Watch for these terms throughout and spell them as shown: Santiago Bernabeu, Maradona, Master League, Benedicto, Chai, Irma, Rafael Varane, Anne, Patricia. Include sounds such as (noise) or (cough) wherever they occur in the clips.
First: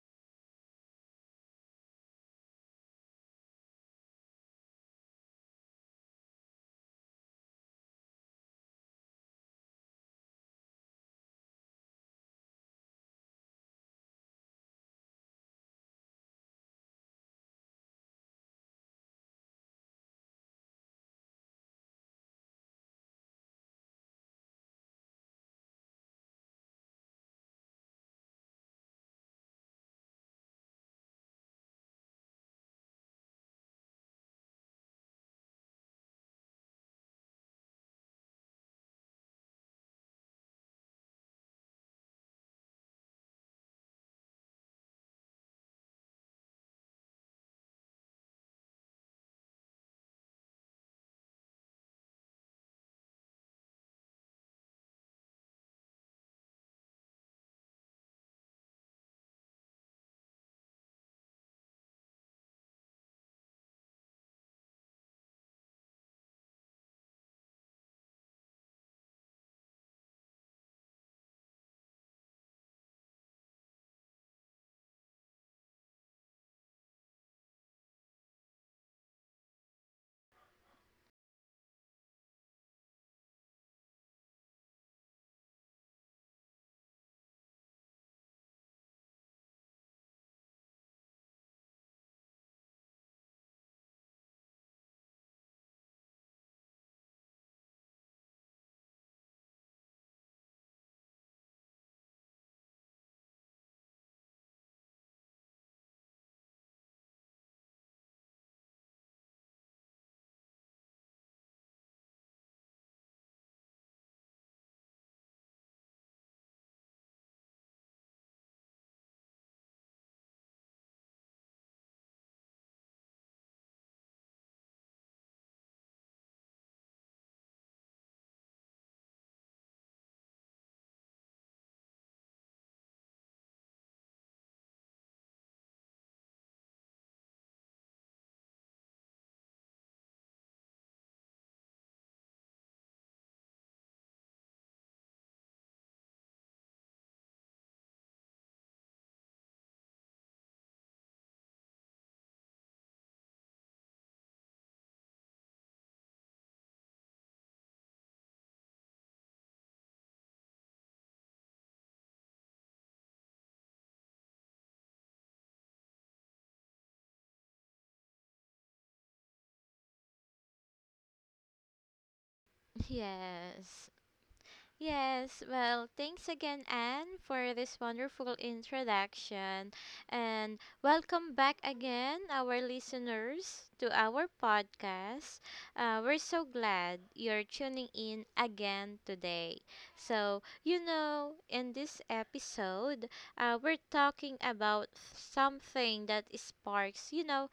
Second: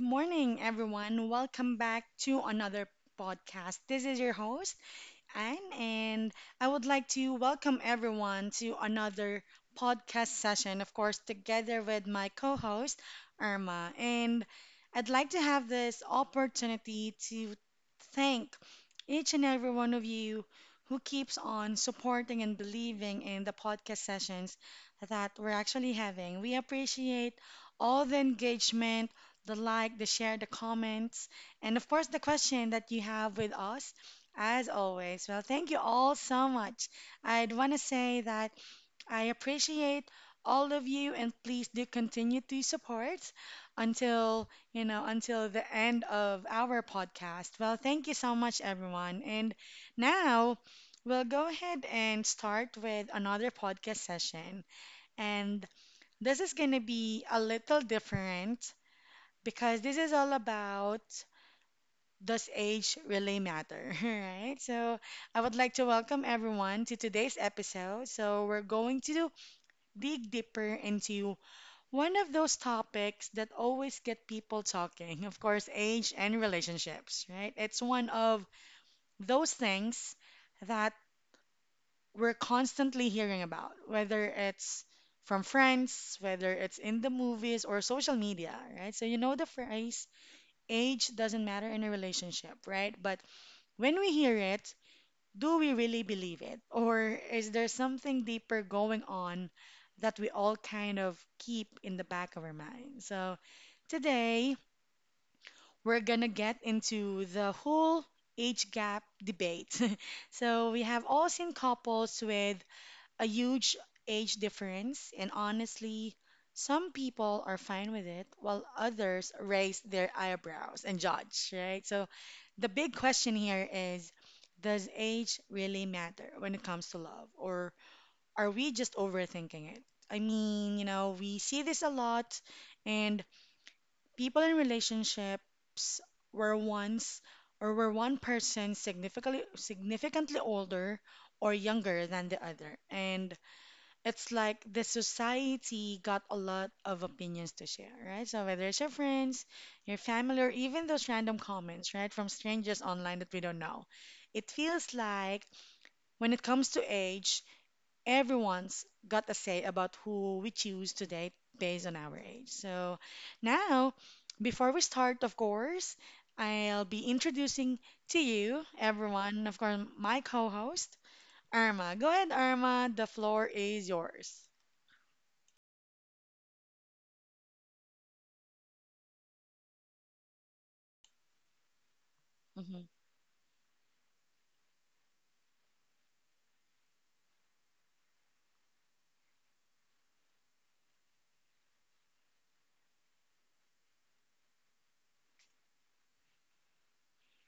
morning, everyone. Welcome back to another podcast. This is your host, Anne, and I would like to welcome everyone to another podcast session, of course, together with my co host, Irma. And I'd like to have this opportunity to thank each and every one of you who keeps on supporting and believing in the podcast sessions that we're actually having. We appreciate all the engagement, the like, the share, the comments, and of course, the question that you have with us as always. Well, thank you all so much. I'd want to say that I appreciate all of you and please do continue to support until the end of our podcast. Well, thank you so much, everyone. And now we'll go ahead and start with another podcast session. And this is going to be a little different because this is all about, does age really matter? (laughs) Right? So, I would like to welcome everyone to today's episode. So, we're going to dig deeper into one of those topics that always get people talking, of course, age and relationships, right? It's one of those things that we're constantly hearing about, whether it's from friends, whether it's in the movies or social media, right? So, you know the phrase, age doesn't matter in a relationship, right? But when we hear it, do we really believe it? Or is there something deeper going on that we all kind of keep in the back of our mind? So today, we're gonna get into the whole age gap debate. (laughs) So we have all seen couples with a huge age difference, and honestly, some people are fine with it while others raise their eyebrows and judge, right? So the big question here is, does age really matter when it comes to love, or are we just overthinking it? I mean, we see this a lot, and people in relationships were once or were one person significantly older or younger than the other. And it's like the society got a lot of opinions to share, right? So whether it's your friends, your family, or even those random comments, right, from strangers online that we don't know, it feels like when it comes to age, everyone's got a say about who we choose to date based on our age. So now, before we start, of course, I'll be introducing to you, everyone, of course, my co-host, Irma. Go ahead, Irma. The floor Yes. is yours. Yes, well, thanks again, Anne, for this wonderful introduction. And welcome back again, our Mm-hmm. listeners, to our podcast. We're so glad you're tuning in again today. So, in this episode, we're talking about something that sparks,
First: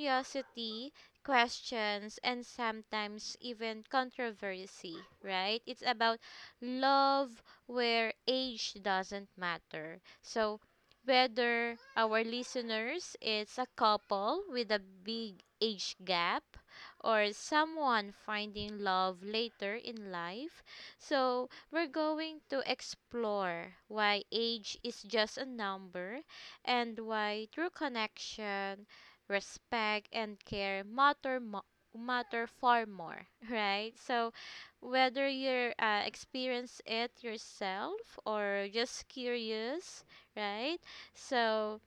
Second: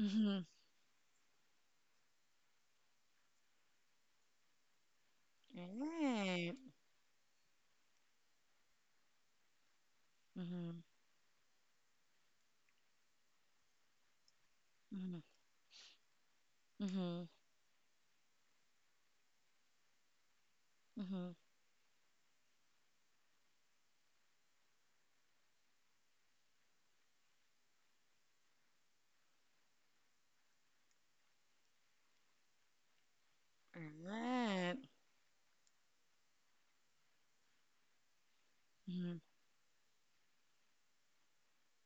Mm-hmm. questions, and sometimes even controversy, right? It's about Right. love where age doesn't matter. So, Mm-hmm. whether our listeners is a couple with a Mm-hmm. big age gap Mm-hmm. or someone finding love later in life, Mm-hmm. so we're going to explore why age is just a number and why true connection, respect, and care matter matter far more, right? So Right. whether you're experience it yourself or just Mm-hmm. curious, right? So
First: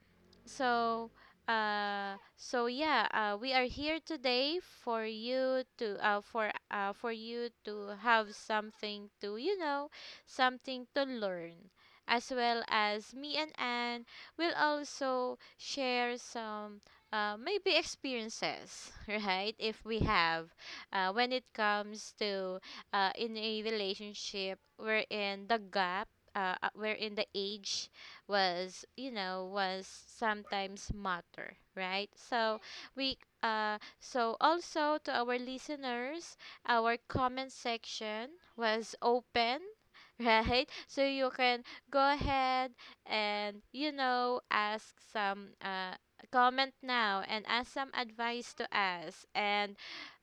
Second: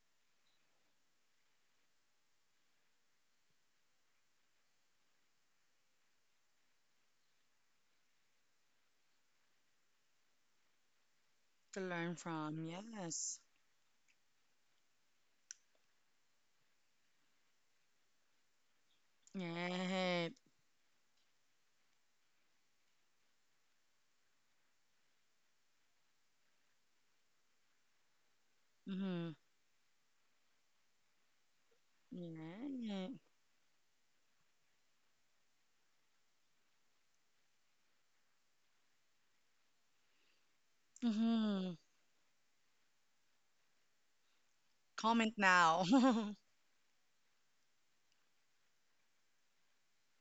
so, so, yeah, we are here today for you to have something to, learn, To learn as from, well as me yes. and Anne will also share some, maybe experiences, (laughs) right? If we Right. have, when it comes to, in a relationship, wherein the age was you Mm-hmm. know was sometimes matter, right? So Right. we so also to our listeners, our comment section was open, (laughs) right? So you can Mm-hmm. go ahead and ask Comment some now. (laughs) Comment now and ask some advice to us, and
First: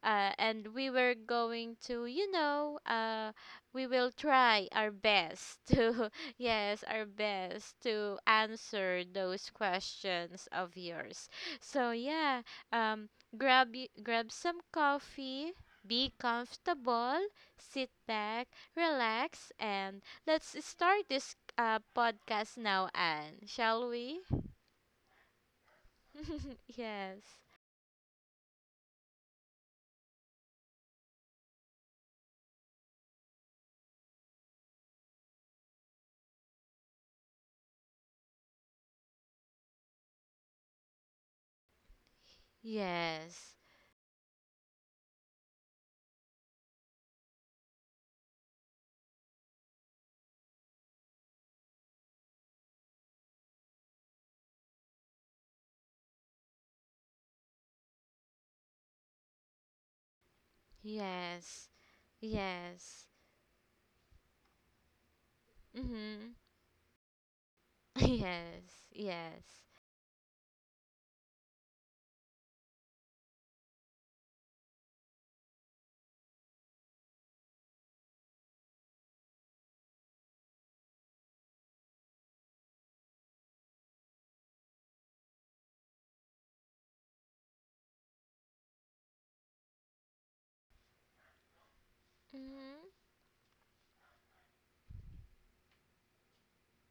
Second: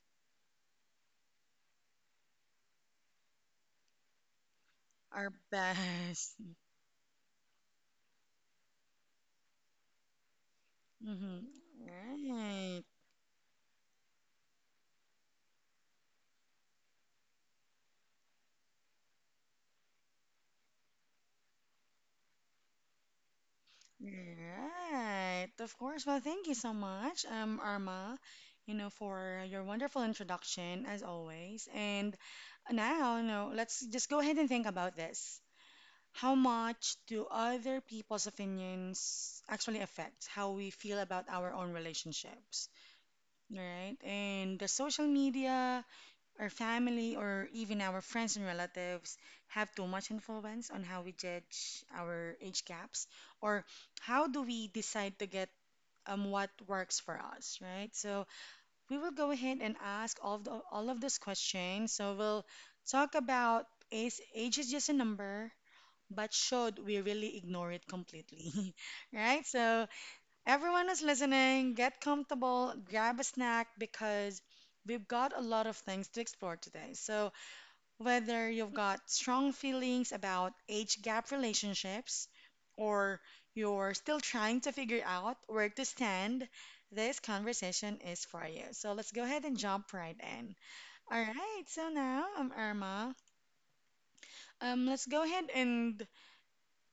uh, and we were going to you know we will try our Our best (laughs) to best. Yes, our best to answer those questions of yours. Mm-hmm. So yeah, Right. um, grab some coffee, be comfortable, sit back, relax, and let's start this podcast now. And shall we? Right. Of course. Well, (laughs) thank you so Yes, much, Arma, for your wonderful introduction as always. And now, let's just go ahead and think about this. How much do other people's opinions actually affect how we feel about our own relationships, yes, right? And the social media, our family, or even our friends and relatives have too much influence on how we judge our age gaps, or how do we decide to get, what works for us, right? So we will go ahead and ask all of those yes, questions. So we'll yes. talk about, is age is just a number, Mhm. but should we really ignore it (laughs) completely? Yes, (laughs) yes. Right? So, everyone who's listening, get comfortable, grab a snack because we've got a lot of things to explore today. So, whether you've got strong feelings about age gap relationships or you're still trying to figure out where to stand, this conversation is for you. So, let's go ahead and jump right in. All right, so now I'm Mhm. Irma. Let's go ahead and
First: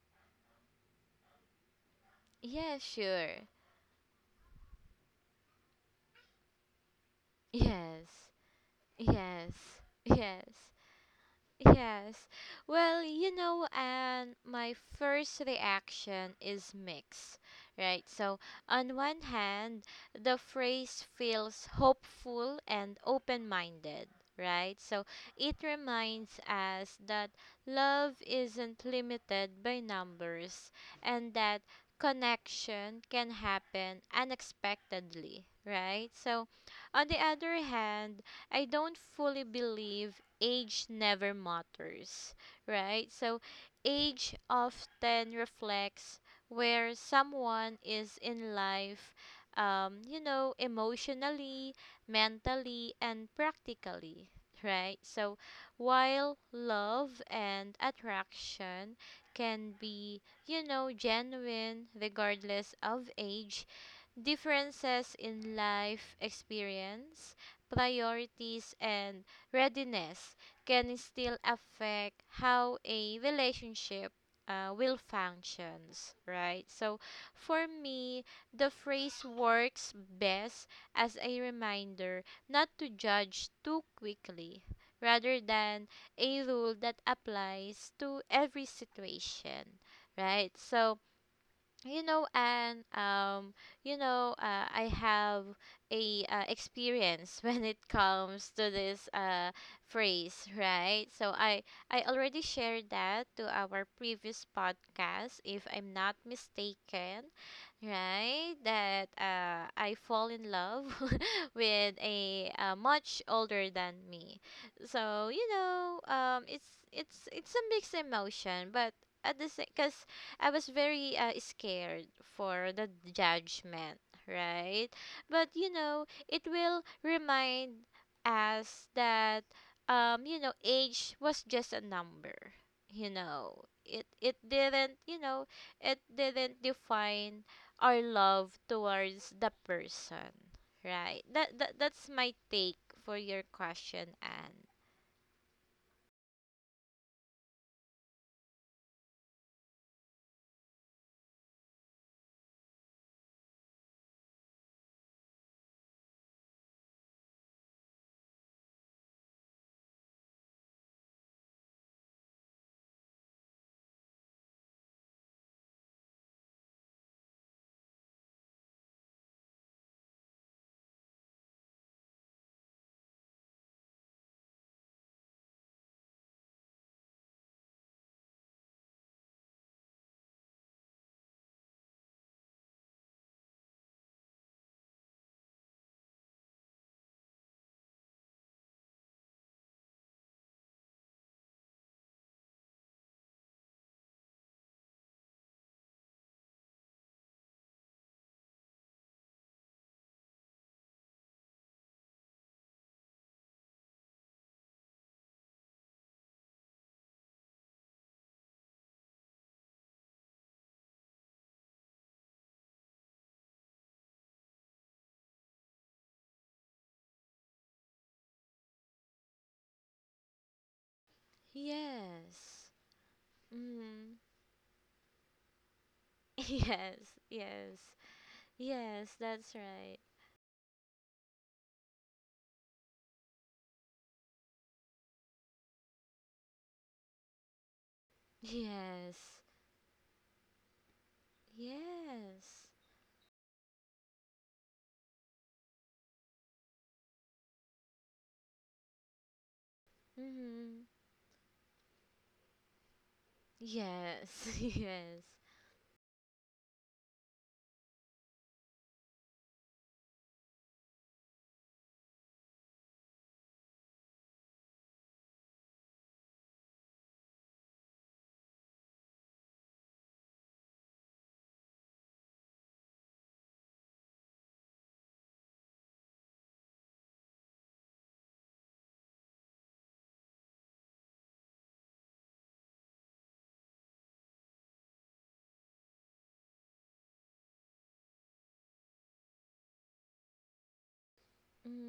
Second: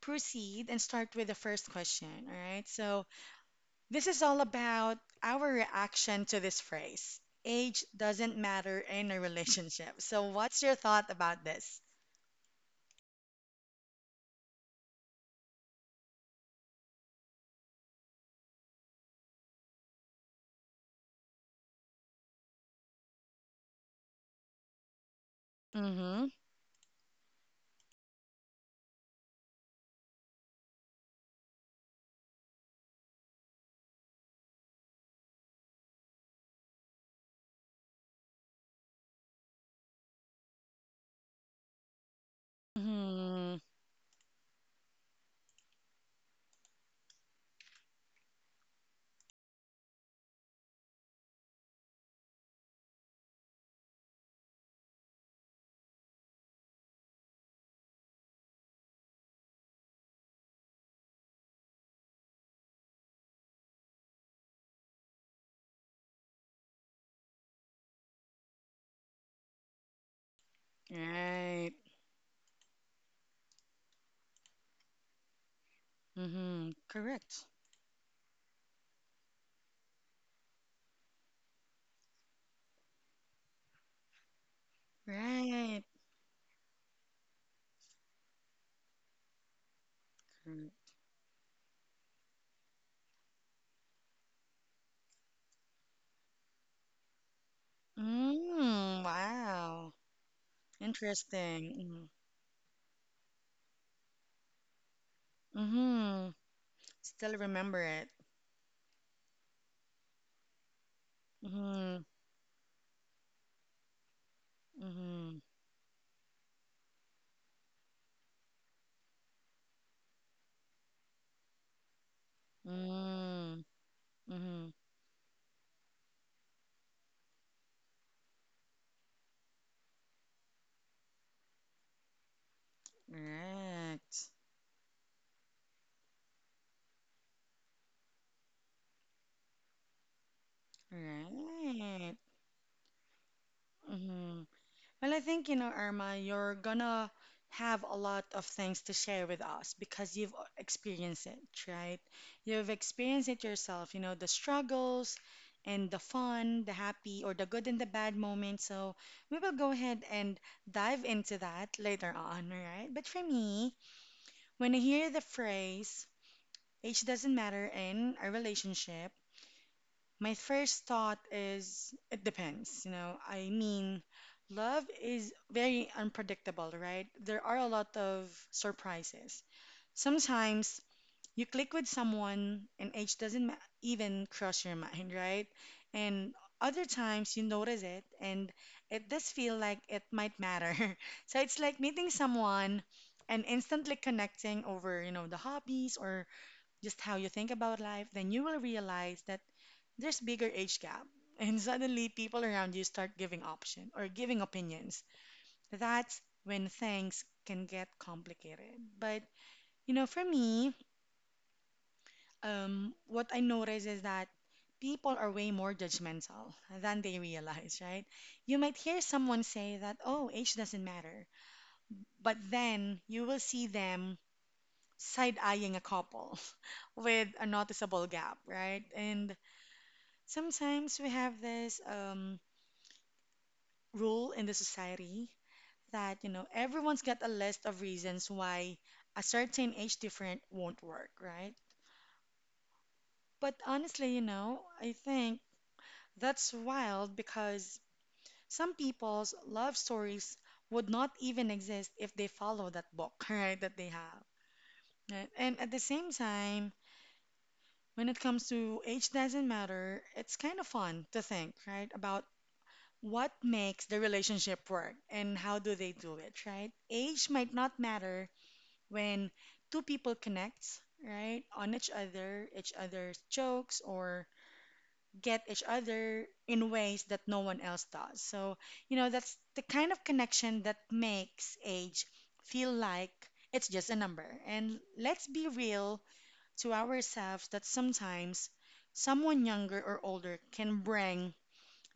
proceed and start with the first question. All right. Yeah, So, sure. this is all about our reaction to this phrase, age Yes. doesn't matter in a Yes, relationship. So, yes, what's your thought about this? yes. Well, and my first reaction is mixed, right? So, on one hand, the phrase feels hopeful and open minded, right? So, it Mm hmm. reminds us that love isn't limited by numbers and that connection can happen unexpectedly, right? So, on the other hand, I don't fully believe age never matters, right? So Mm age often reflects where someone is in life, emotionally, mentally, and practically, right? So while love and attraction can be, genuine regardless of age, differences in life experience, priorities, and readiness can hmm. still Right. affect how a relationship will functions, Mm right? hmm. So Correct. for me, the phrase works best as a reminder not to judge too quickly rather Right. than a rule that applies to every situation, right? So, and I have a experience (laughs) when it comes to Mm, this wow. phrase, right? So I Interesting. Mm i hmm. already shared that to our previous podcast, if I'm not Mm-hmm. mistaken, Still remember it. right? That I fall in love (laughs) with Mm a, much older than me. So hmm. Mm it's a mixed emotion, but at the same, because I was very scared for the hmm. judgment, Mm hmm. right? But it will remind us that, age was just a number. You know, it Correct. it didn't define our love towards the person, right? That's Right. my take for your question, Hmm. Anne. Well, I think, Irma, you're gonna have a lot of things to share with us because you've experienced it, right? You've experienced it yourself, the struggles and the fun, the happy or the good and the bad moments. So we will go ahead and dive into that later on, right? But for me, when I hear the phrase, age doesn't matter in a relationship, my first thought is, it depends. I mean, love is very unpredictable, right? There are a lot of surprises. Sometimes you click with someone and age doesn't even cross your mind, (laughs) right? And other times you notice it and it does feel like it might matter. (laughs) So it's like meeting someone and instantly connecting over, the hobbies or just how you think about life. Then you will realize that there's bigger age gap and suddenly people around you start giving option or giving opinions. That's when things can get complicated, but for me, what I notice is that people are way more judgmental (laughs) than they realize, right? You might hear someone say that, oh, age doesn't matter, but Yes. then you will see them Mm. side-eyeing a couple (laughs) (laughs) Yes, with a yes. noticeable gap, right? Yes, And that's right. sometimes we have this, rule in the society that everyone's got a list of reasons why a Yes. certain age different won't work, right? Yes. But honestly, I think that's wild because some people's love stories Mhm. would not even exist if they follow that book, (laughs) right, that they have. Yes. (laughs) Yes. Right? And at the same time, when it comes to age doesn't matter, it's kind of fun to think, right, about what makes the relationship work and how do they do it, right? Age might not matter, when two people connect, right, on each other, each other's jokes, or get each other in ways that no one else does. So, that's the kind of connection that makes age feel like it's just a number. And let's be real to ourselves that sometimes someone younger or older can bring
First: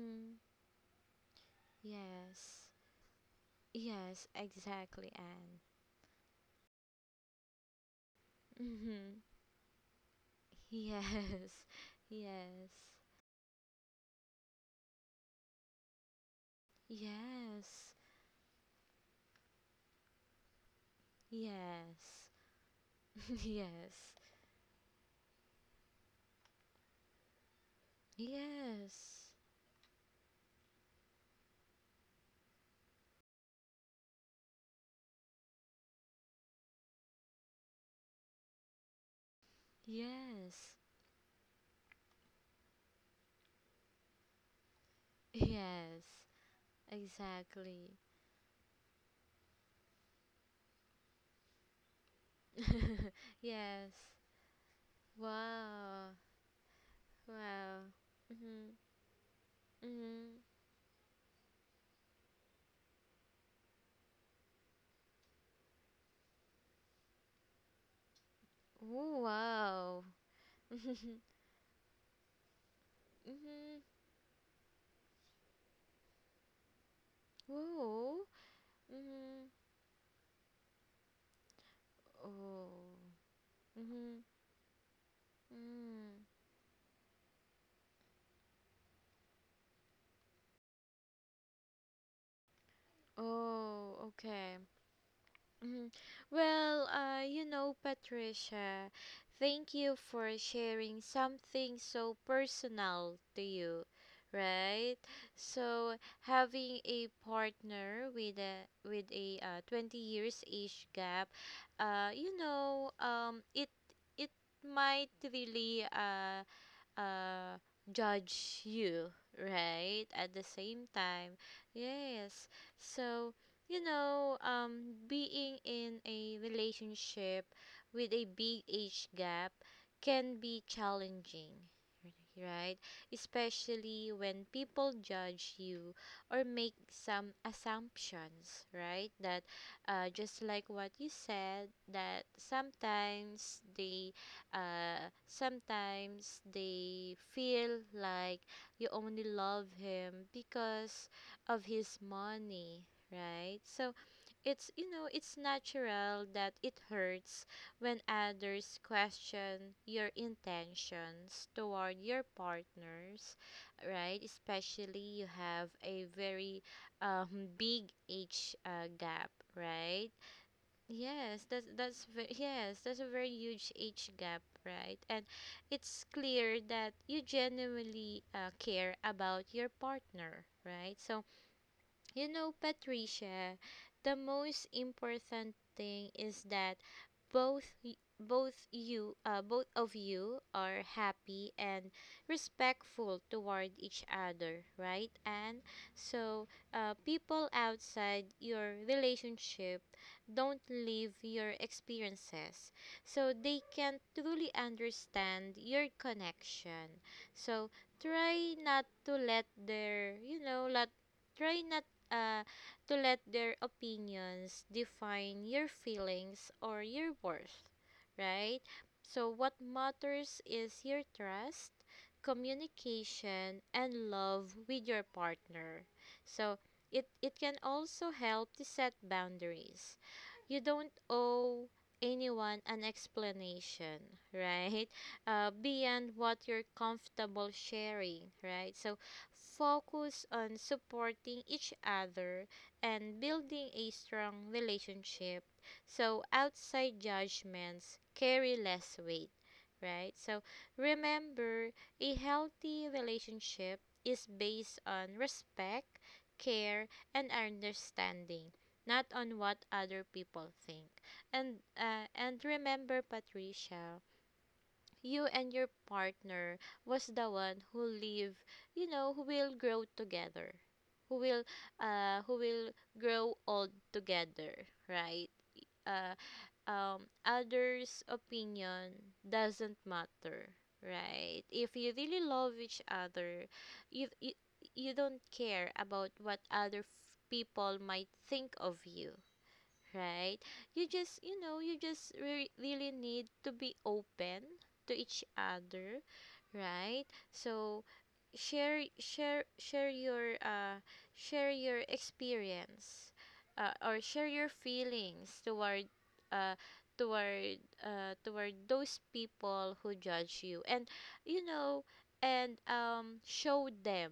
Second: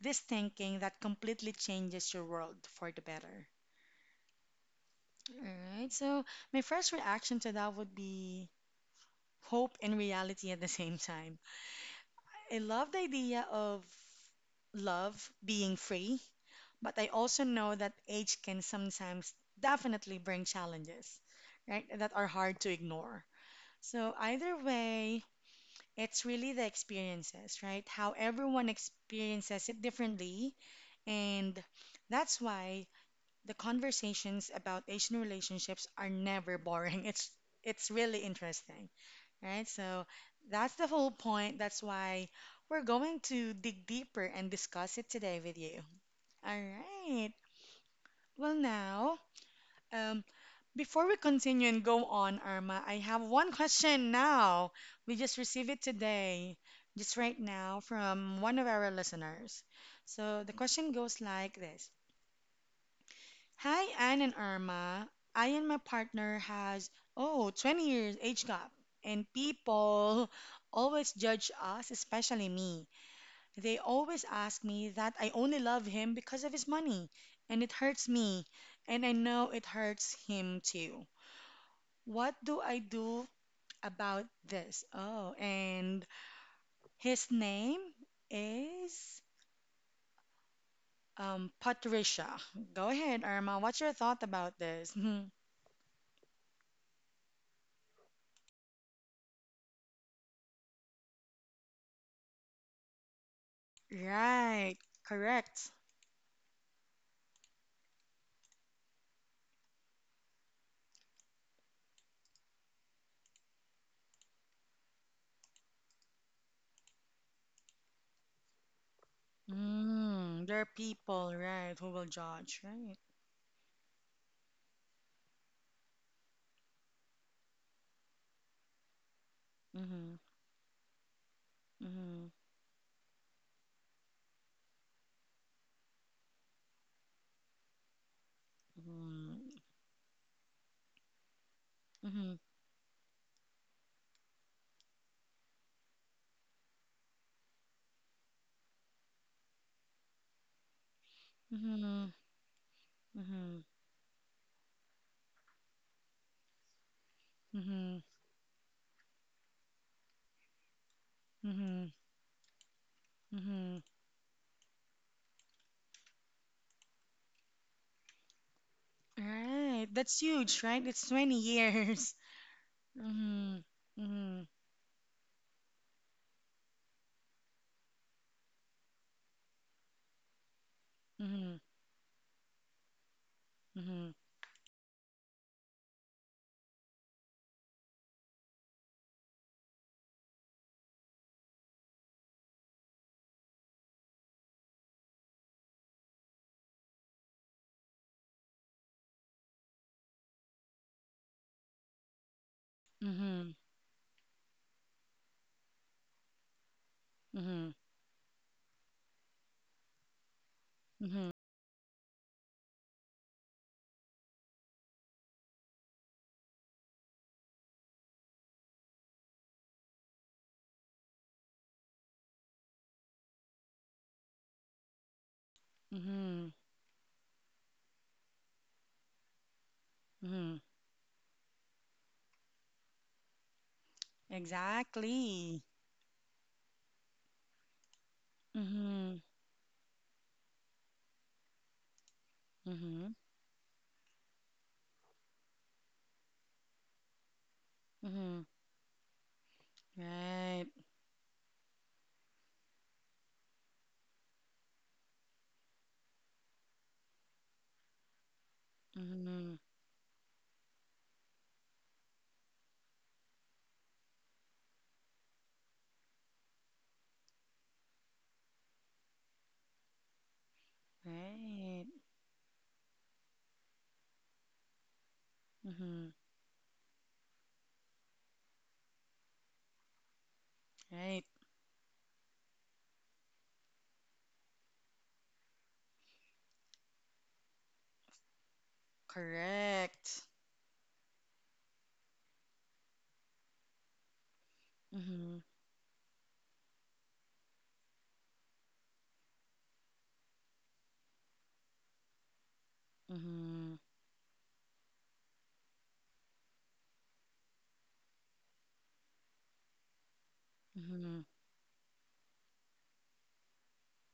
this thinking that completely changes your world Yes. for the better. Yes, exactly, All Anne. right. So, my first reaction to that would be Mhm. hope and reality at the same time. Yes. I Yes. love the idea of love being free, but I also know that Yes. age can sometimes definitely bring challenges, right, that are Yes. hard to ignore. (laughs) So, Yes. either way, it's really the experiences, right? How everyone Yes. experiences it differently. And that's why the conversations about Asian relationships are never boring. (laughs) It's really interesting. Right? So that's Yes. the whole point. That's why we're going to dig deeper and discuss it today with you. Yes. All right. Exactly. Well, now, um, before we continue and go on, Arma, I have (laughs) one Yes. question now. We just received it Wow. today, just right now, Wow. from one of Mhm. our listeners. So Mhm. the question goes like this: Hi, Anne and Irma. I and my partner has, oh, 20 years age gap. Oh, And wow. people (laughs) (laughs) always Mhm. judge us, especially me. They always ask me that I only love him because of his money. And it hurts Whoa. me. And I know Mhm. it hurts him too. What do I Oh. do Mhm. about this? Oh, and Mm. his name is, Patricia. Go ahead, Irma. What's your Oh, thought okay. about this? (laughs) Mhm. Well, Patricia, thank you for sharing something so personal to you, Right, right? correct. So having a partner with a 20 years age gap, uh, you know, um, it it might really uh, judge you, right? At the Mm, there are same people, time, right, who will yes. judge, right? So, being in a relationship with a big age gap Mm-hmm, can be challenging, mm-hmm, right? Especially when people judge you or make some assumptions, right? That just like what you said, that mm-hmm, sometimes they feel like you only love him because of his mm-hmm, money, right? mm-hmm, So it's you know it's natural that it hurts mm-hmm, when others question your intentions mm-hmm, toward your partners, mm-hmm. right? Especially you have a very (laughs) big age gap, Right, right? that's huge, right? It's 20 Yes, that's that's years. ve- yes, that's a very (laughs) huge age Mm-hmm, gap, right? And it's clear that you genuinely care about your partner, right? So mm-hmm, Patricia, mm-hmm, the most important thing is that both of you are happy and respectful toward each other, right? And so people outside your relationship don't live your experiences, so mm-hmm, they can truly understand your connection. mm-hmm, So try not to let their you know let mm-hmm, try not uh, to let their opinions define your feelings or your worth, right? So, what matters is your trust, communication, and love with your partner. mm-hmm, mm-hmm, So, it can also help to set boundaries. mm-hmm. You don't owe anyone an explanation, (laughs) right? Exactly. Beyond what you're comfortable sharing, right? So, Mm-hmm, focus on supporting each other mm-hmm, and building a strong relationship so outside judgments mm-hmm. carry less weight, right? So Right, remember, a healthy relationship is based on respect, care, and understanding. Not on mm-hmm, what other people think, and remember, Patricia, you and your partner was the one who live, who will grow together, who will right. who will grow old together, right? Mm-hmm. Uh um others opinion doesn't matter, Right. right? If you really love each other, you you, you don't care about what other people might think of you, Correct. right? You just really need to be open to each Mhm. other, right? So share share share your uh share your experience, Mhm. or share your feelings toward, uh toward those people who judge you, and Mhm. you know and show them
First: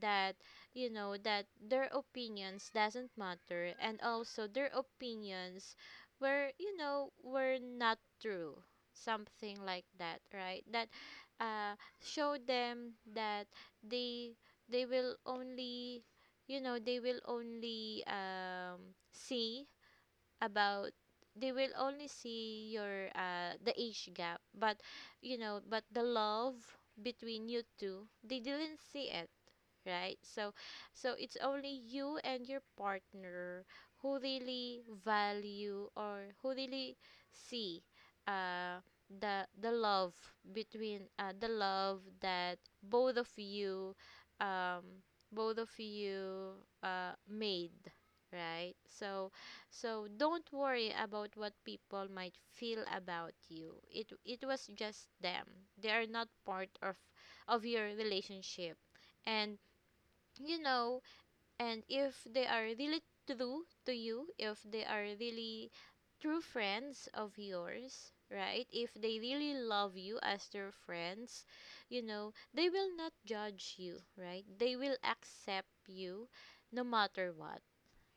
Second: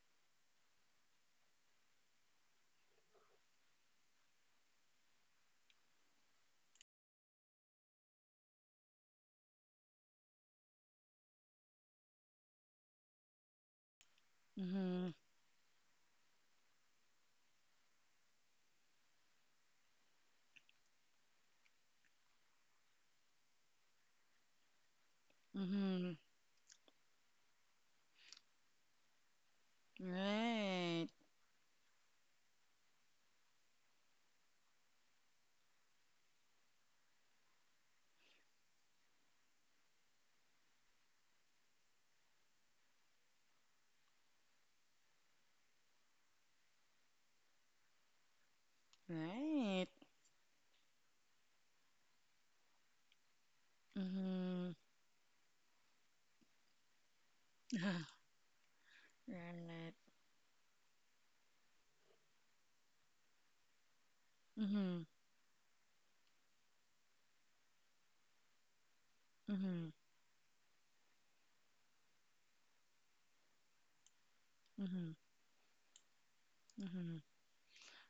that, that their opinions doesn't matter, and also their opinions were you know were not true, something like that, right? That uh show them that they they will Mhm. only, you know they will only um see about see your the age gap, but but the Mhm. love between you two they didn't see it, right? So Right. so it's only you and your partner who really value, or who really see, uh the love that both of you um both of you made, right? so Right. so don't worry about what people might feel about you. It was Mhm. just them. They are not part of your (laughs) relationship. and Right. you know and if they are really true to you, if they are Mhm. really true friends of yours, right? If they really love Mhm. you as their friends, they will not judge you, right? They will Mhm. accept you no Mhm. matter what,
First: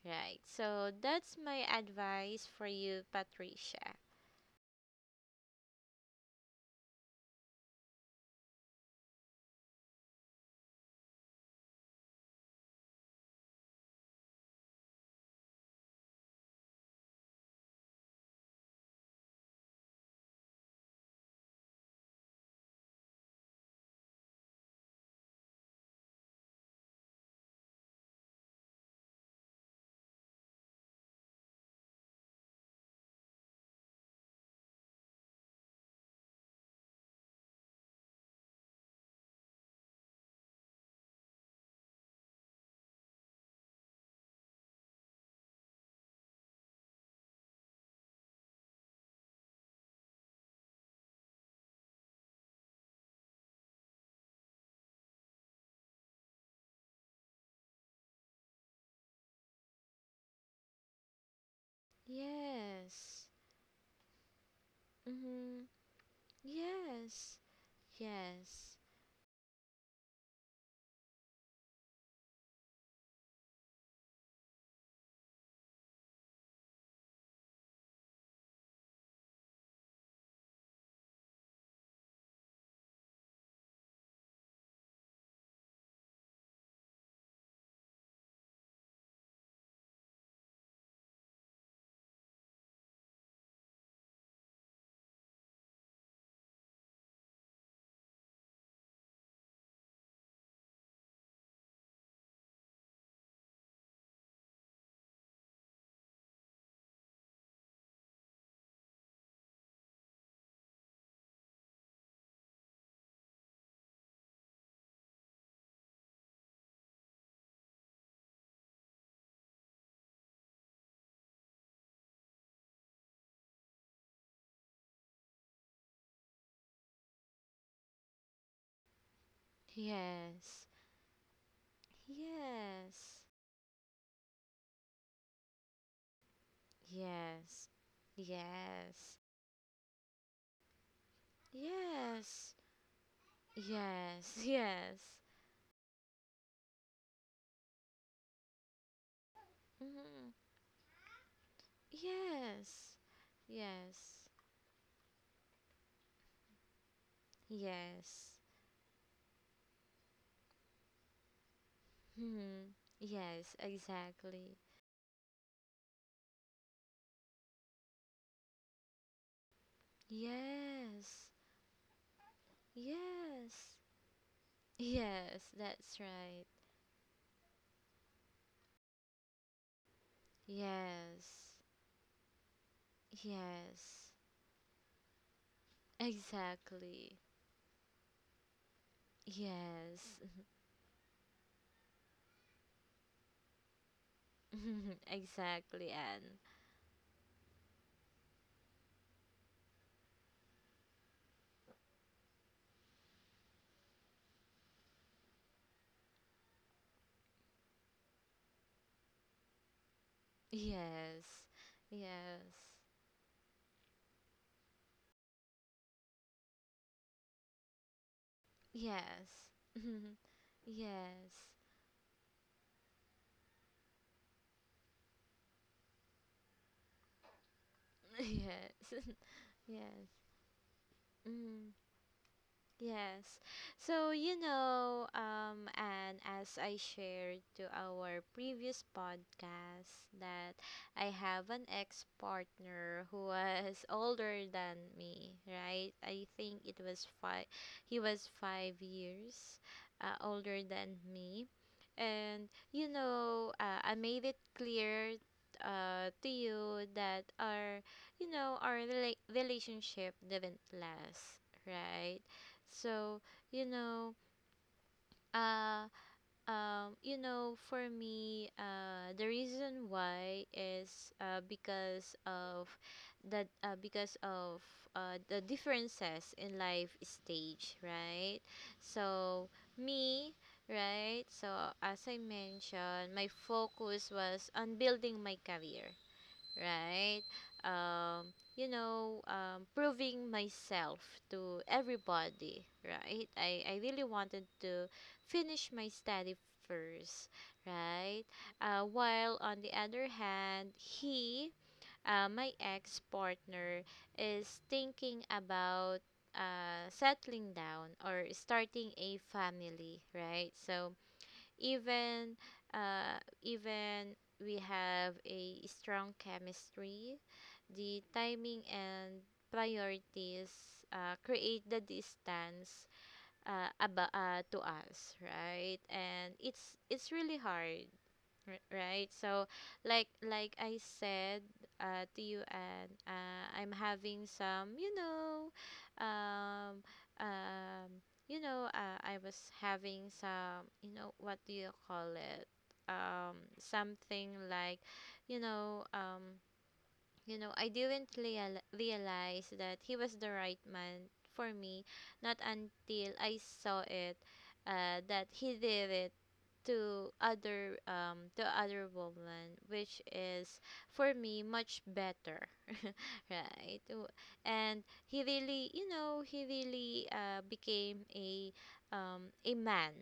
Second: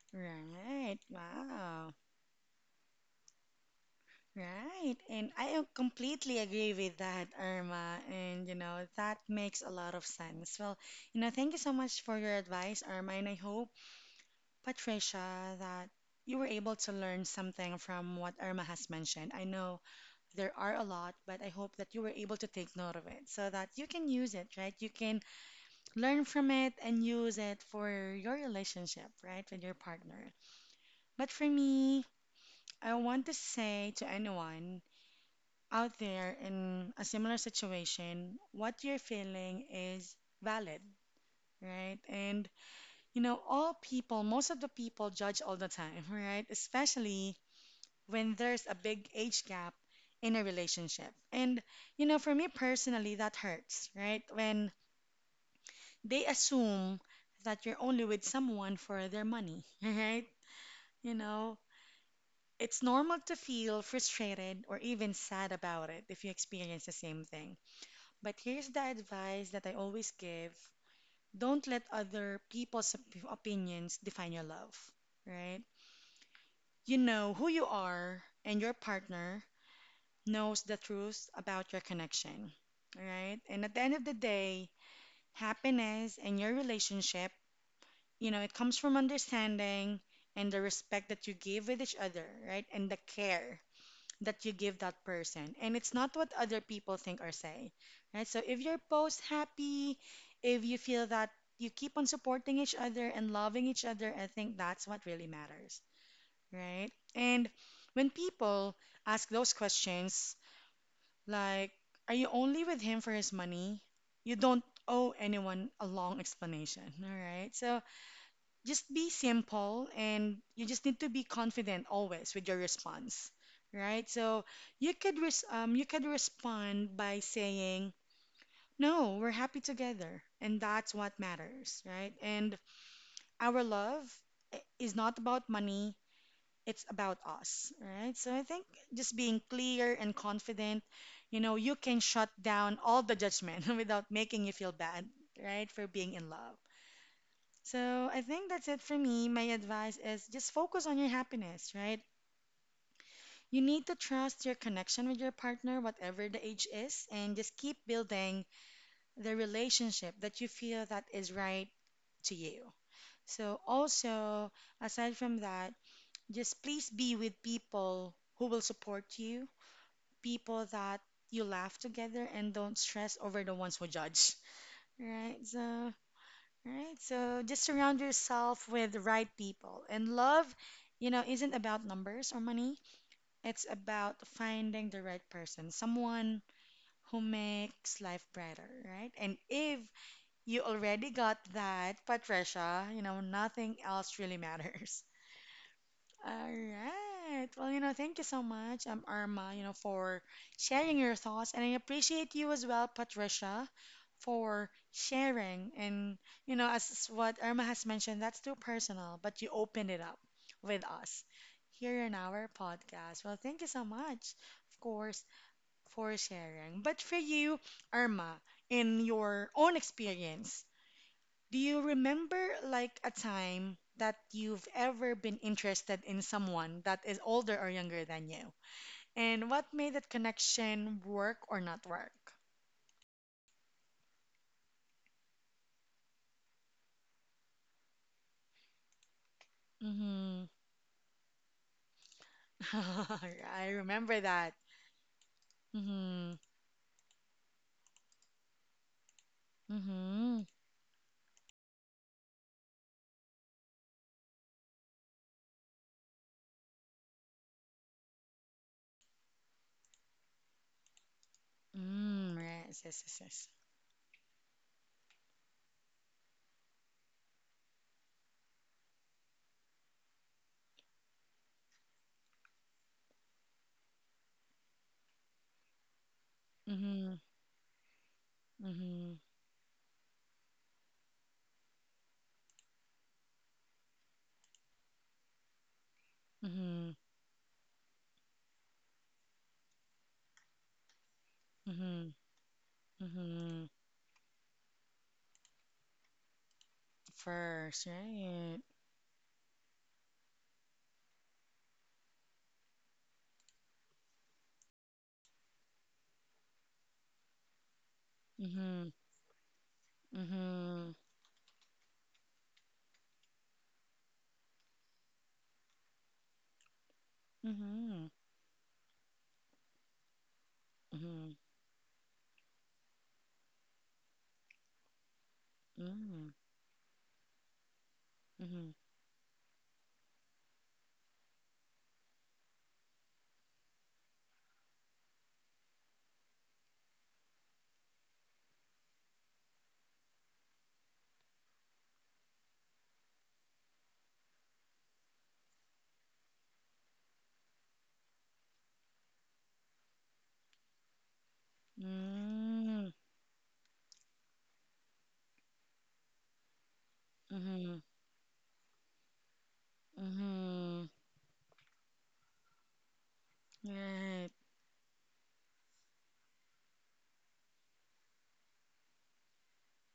right? So Right. that's my Wow. advice for you, Patricia. Right. And I am completely agree with that, Irma. And that makes a lot of sense. Well, thank you so much for your advice, Irma, and I hope Patricia, that you were able to learn something from what Irma has mentioned. I know there are a lot, but I hope that you were able to take note of it so that you can use it, right? You can learn from it and use it for your relationship, right, with your partner. But for me, I want to say to anyone out there in a similar situation, what you're feeling is valid, right? And all people, most of the people judge all the time, (laughs) right? Especially when there's a big age gap in a relationship. And, for me personally, that hurts, right? When they assume that you're only with someone for their money, (laughs) right? You know, it's normal Yes. to feel frustrated or even sad Mm-hmm. about it if you experience the same Yes. thing. But here's Yes. the advice that I always give: don't let other people's opinions define your love, right? You know who you are and your partner knows the truth about your connection, right? And at the end of the day, happiness and your relationship, it comes from understanding and the respect that you give with each other, right? And the care that you give that person. And it's not what other people think or say, right? So if you're both happy, if you feel that you keep on supporting each other and loving each other, I think that's what really matters, right? And when people ask those questions, like, are you only with him for his money? You don't owe anyone a long explanation, all right? So just be simple and you just need to be confident always with your response, right? So you could respond by saying, "No, we're happy together, and Yes. that's what matters, right? And Yes. our love is not about money, it's about Yes. us, right? So I think Yes. just being clear and confident, you can shut Yes. down all the judgment (laughs) without Yes. making you feel (laughs) bad, right, for being in love. So I think that's it for me. My Yes. advice Mm-hmm. is just focus on your happiness, right? Yes. You need to Yes. trust your connection with your partner, whatever the age is, and just keep Yes. building the relationship that you feel that is right to Hmm. you. Yes, So also, exactly. aside from that, just please be with people who will support you, people that Yes. you laugh together and don't stress over the Yes. ones who judge. Right? Yes, So, that's right. right? So just surround yourself with the right people. And love, Yes. isn't about numbers or money. It's Yes. about finding the right person, someone Exactly. who makes life brighter, right? And if Yes. you already got that, Patricia, nothing else really (laughs) matters. (laughs) Exactly, Anne. All right. Well, thank you so much, Arma, for sharing your thoughts. And I appreciate you as well, Patricia, for sharing. And, as what Irma has mentioned, that's too personal, but you opened it up with us Yes. here in our Yes. podcast. Well, thank you so much, of course, for sharing. But for you, Irma, in your own Yes. (laughs) experience, Yes. do you remember like a time that you've ever been interested in someone that is older or younger (laughs) than you? Yes. And (laughs) what made Yes. that connection work or Mm. not work? Yes. So, and as I shared to our previous podcast Mm-hmm. that I have an ex-partner who (laughs) I was (laughs) remember older that. than me, right? I Mm-hmm. think it was five, he was 5 years Mm-hmm. older than me. And, I made it clear to you that our relationship didn't last, right? Mm, right. Yes, yes, So, yes, yes. you know, uh, for me, the reason why is because of the differences in life Mm-hmm. stage, right? Mm-hmm. So, me, right? So, as I mentioned, my focus was on building my career, Mm-hmm. right? Um, Proving myself to Mm-hmm. everybody, right? I, Mm-hmm. I really wanted to finish my study first, First, right? right? While on the other hand, my ex partner, is thinking about settling down or starting Mm-hmm. a family, right? So, Mm-hmm. even even we have a strong chemistry, the Mm-hmm. timing and priorities Mm-hmm. create the distance, about, to us, right? And Mm-hmm. it's really hard, right? So, like I said to you, and I'm having some, you know, um, um, I was having some, what do you call it? Something like, you know, I didn't realize that he was the right man for me, not Mm-hmm. until I saw it that he did it Mm-hmm. To other woman, which is Mm-hmm. for me much better, right W- Right. and he really, he really became a man,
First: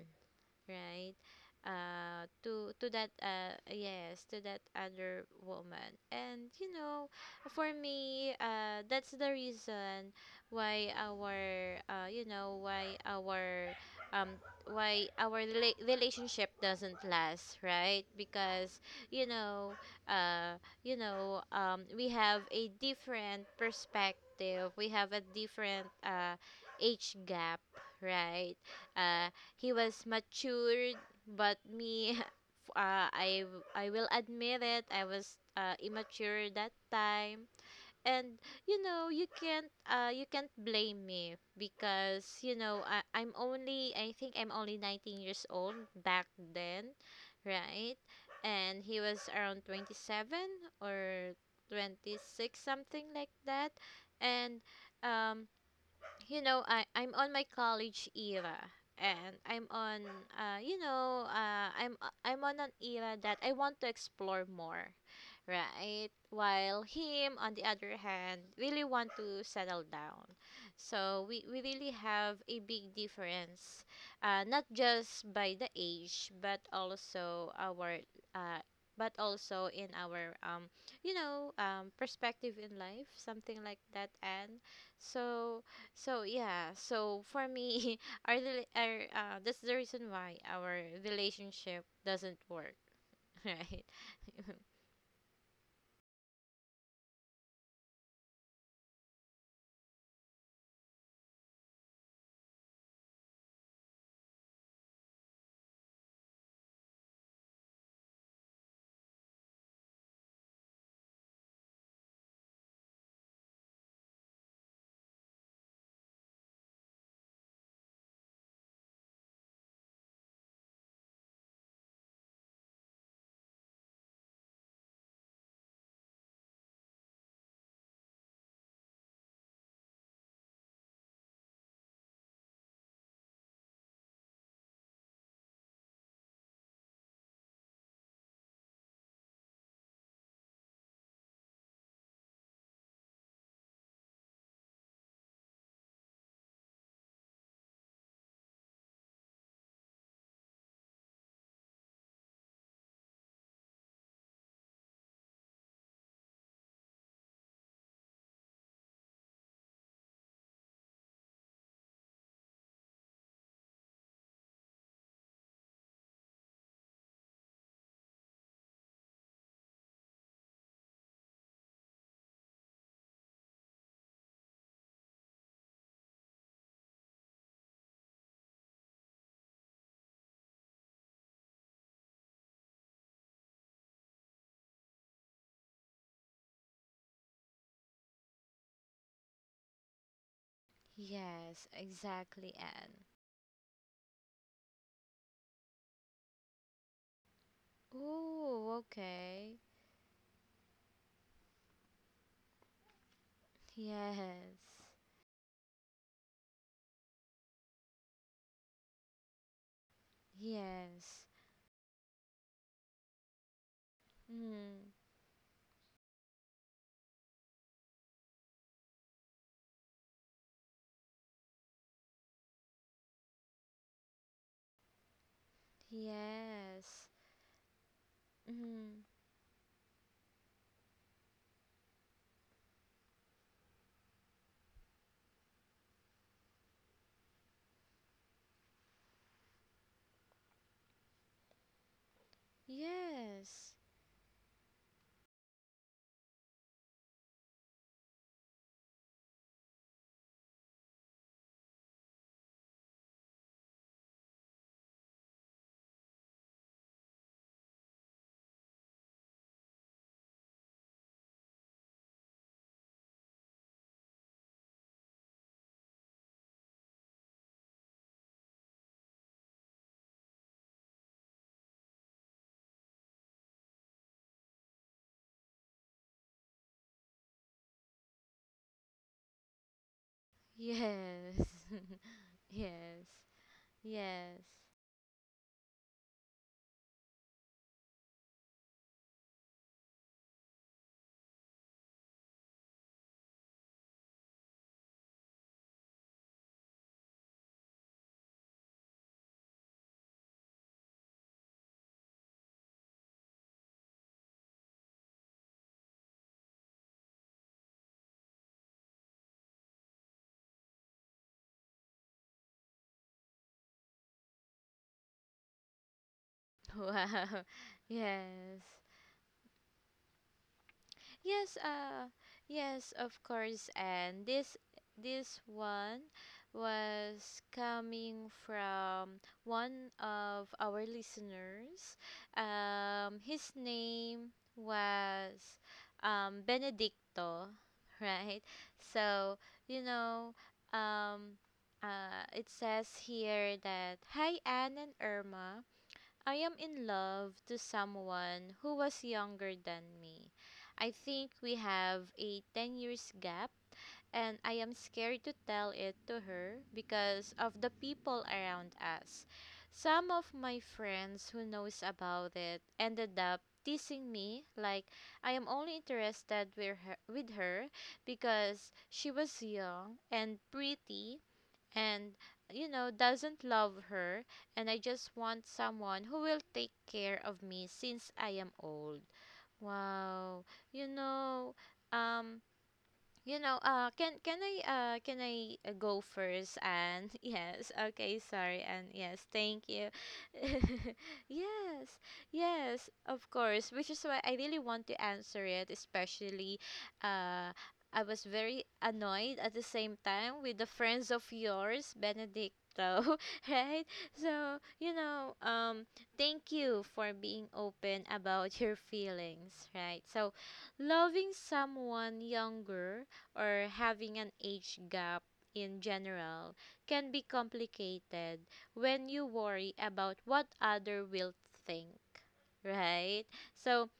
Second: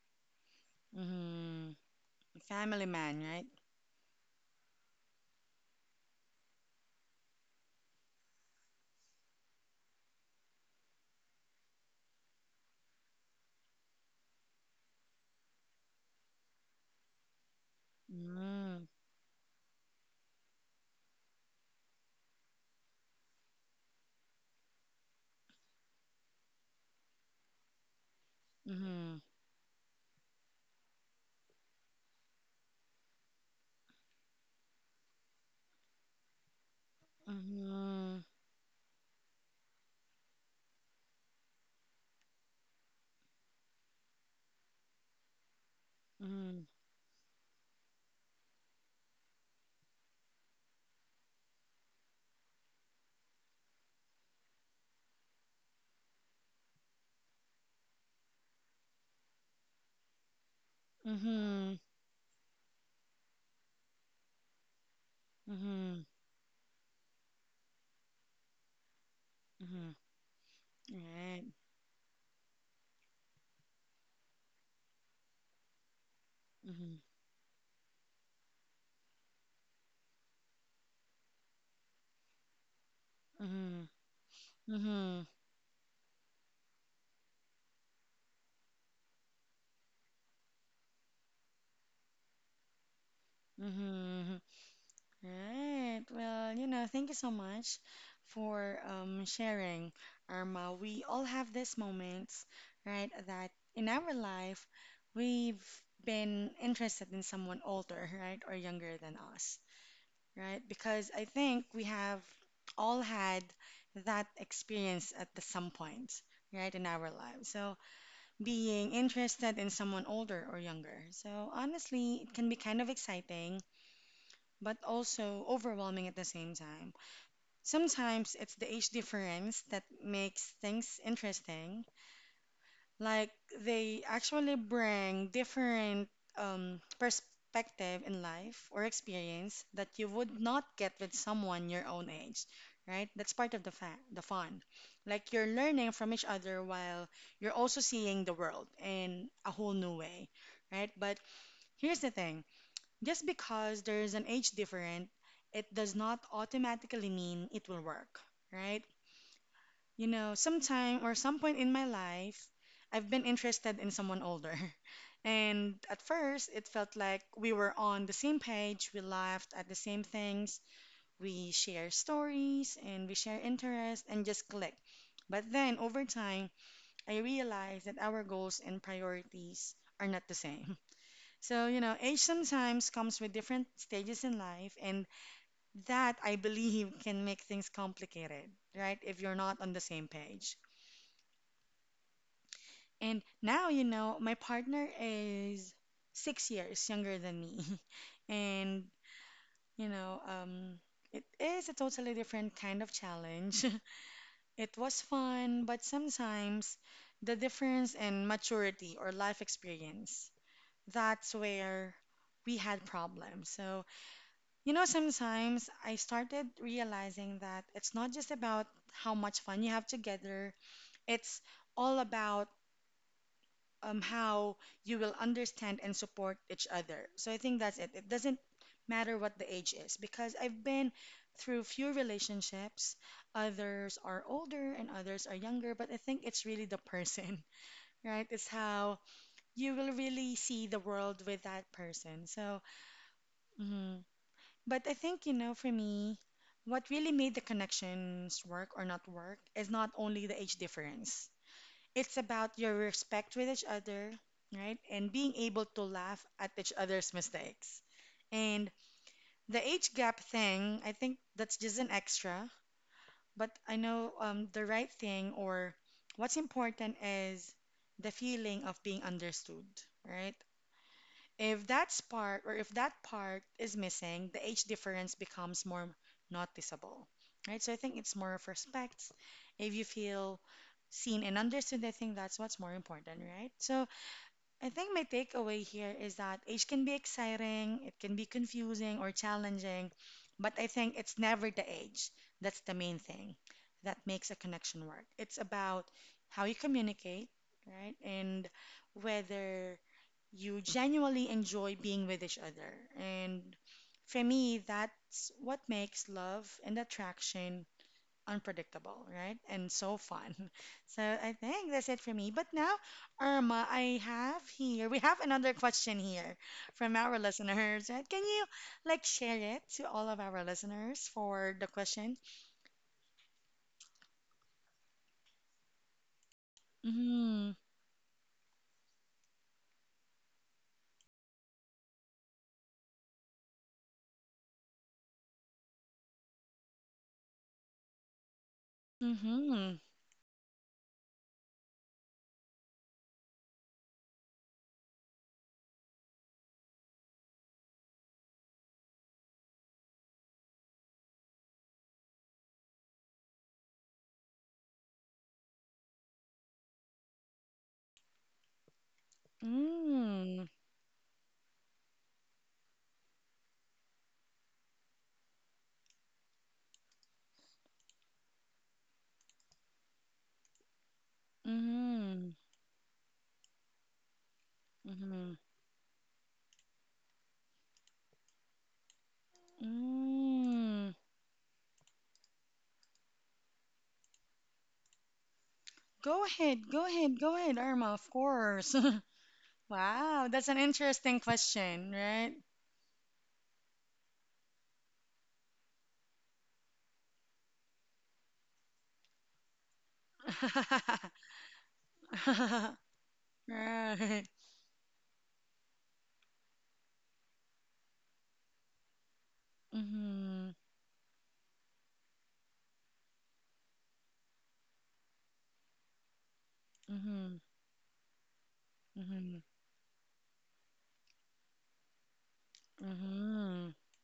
right, Mm-hmm. To Family that, man, right? Yes, to that other woman. And for me, that's the reason why our, why our, um why our relationship doesn't last, right? Because Mm-hmm. you know uh we have a different perspective, we have a different age gap, right? Mm-hmm. uh he was matured, but me, (laughs) I will admit it. I was immature that time. Mm-hmm. And you know, you can't blame me because you know I think I'm only 19 years old back Mm-hmm. then, right? And he was around 27 or 26, something like that. And um you know, I'm on my college era, and I'm on Mm-hmm. I'm on an era that I want to explore more, Mm-hmm. right? While him on the other hand really want to settle Mm-hmm. down. So Right. We really have a big difference, not just by the age but Mm-hmm. also our uh, but also in our perspective in life, something like Mm-hmm. that. And Mm-hmm. so so yeah, so for me, (laughs) our, rela- our that's the reason why our relationship doesn't work, (laughs) right? Mm-hmm. Right. Well, thank you so much for sharing, Irma. We all have these moments, right, that in our life we've been interested in someone older, right, or younger than us, right? Because I think we have all had that experience at the some point, right, in our lives. So being interested in someone older or younger. So honestly, it can be kind of exciting, but also overwhelming at the same time. Sometimes it's the age difference that makes things interesting, like they actually bring different perspective in life or experience that you would not get with someone your own age, right? That's part of the the fun. Like you're learning from each other while you're also seeing the world in a whole new way, right? But here's the thing, just because there's an age difference, it does not automatically mean it will work, right? You know, sometime or some point in my life, I've been interested in someone older. (laughs) And at first, it felt like we were on the same page, we laughed at the same things, we share stories and we share interests and just click. But then over time, I realized that our goals and priorities are not the same. (laughs) So, age sometimes comes with different stages in life, and that I believe (laughs) can make things complicated, right? If you're not on the same page. Yes, exactly, Anne. And now, my partner is 6 years younger than me. (laughs) Ooh, And, okay. you know, um, it is a totally different kind of challenge. Yes, (laughs) It was fun, but sometimes the difference in maturity or life experience, yes. that's where we had problems. So, Mm, sometimes I started realizing that it's not just about how much fun you have together, it's all about how you will understand and support each other. yes. So I think that's it. It doesn't Mm, matter what the age is because I've been through few relationships. Others are older and others are younger, but I think it's really the person, (laughs) right? It's how you will really see the world with that person. So, yes. mhm. but I think, for me, what really made the connections work or not work is not only the age difference, it's about your respect with each other, right? And being able to laugh at each other's mistakes. And the age gap thing, I think that's just an extra. But I know the right thing or what's important is the feeling of being understood, right? If that spark or if that part is missing, the age difference becomes more noticeable, right? So I think it's more of respect. If you feel seen and Yes. understood, I think that's (laughs) what's more Yes. important, right? So Yes. I think my takeaway here is that age can be exciting, it can be confusing or challenging, but I think it's never the age that's the main thing that makes a connection work. It's about how you communicate, right? And whether you genuinely enjoy being with each other. And for me, that's what makes love and attraction unpredictable, right? And so fun. (laughs) So I think that's it for me. But now, Irma, we have another question here from Wow. our listeners, (laughs) right? Can you Yes. like share it to all of our listeners for Yes, the question? yes, of course. And this one was Mm, coming from one of our listeners. His name was Benedicto, (laughs) right? So mm-hmm, you know, um, it says here that hi Anne and Irma. I am in love to someone who was younger than me. I think we have a 10 years gap, and I am scared to tell it to her because of the people around us. Some of hmm. Mm, my friends who knows about it ended up teasing me like I am only interested with with her because she was young and pretty, and mm-hmm, you know doesn't love her, and I hmm. just Mm-hmm, want someone who will take care of me since I am old. Wow. you mm. know um can can I go Go first? ahead, go And ahead, (laughs) go ahead, yes, Irma, of okay, sorry, course. (laughs) and yes, thank you. Wow, that's an (laughs) interesting question, Yes, right? yes, of course. Which is why I really want to answer it, especially, uh, I was very annoyed at the same time with the friends of yours, Benedicto, (laughs) (laughs) right? Right. So thank you for being open about your feelings, right? So, Mhm. loving someone younger or having an age gap in general can be Mhm. complicated when you Mhm. worry about what other will think, right? Mhm. So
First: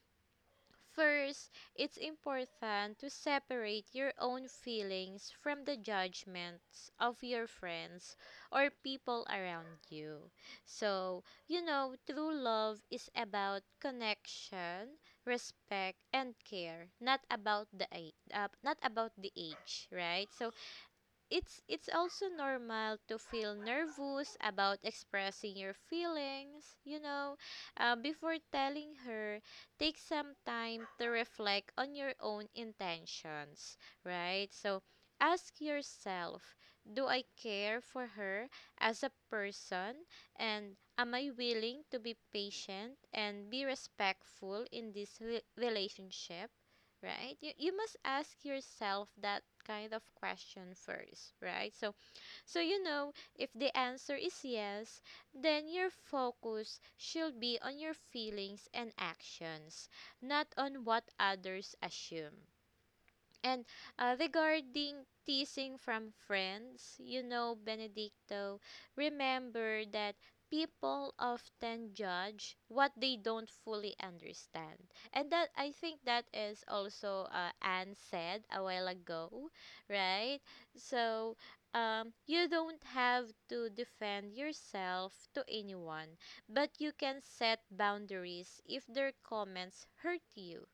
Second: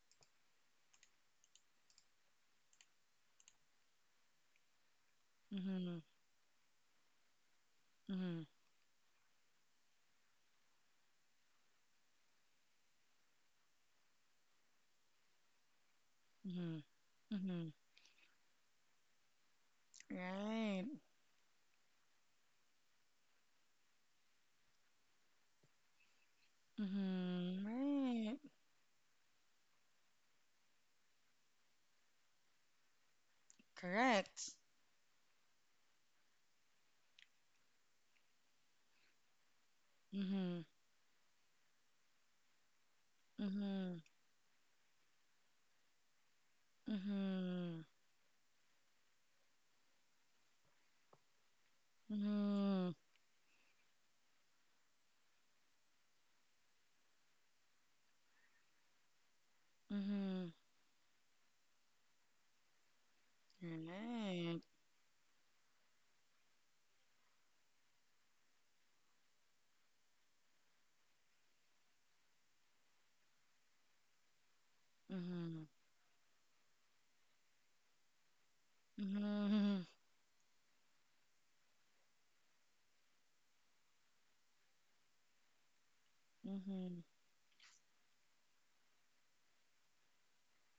first, it's important to separate your own feelings from the Mhm. judgments of your friends Mhm. or people around you. So, you know, true love is about connection, respect, and Mhm. care, not about Mhm. Not about the age, right? So, Right. it's also normal to feel nervous about expressing your feelings, you know, Mhm. Before Right. telling her, take some time to reflect on your own intentions, right? Correct. So ask yourself, do I care for her as a person, Mhm. and am I willing to be patient and be Mhm. respectful in this relationship, right? You Mhm. must ask yourself that kind of question first, right? So, so you Mhm. know, if the answer is yes, then your focus should be on your feelings and actions, Mhm. not on what others assume. And Right. regarding teasing from friends, you know, Benedicto, remember that people often judge what they don't fully understand. And that, Mhm. I think that is also Anne said a while ago, Mhm. right? So you don't have to defend yourself to anyone, but you Mhm. can set boundaries if their comments hurt you,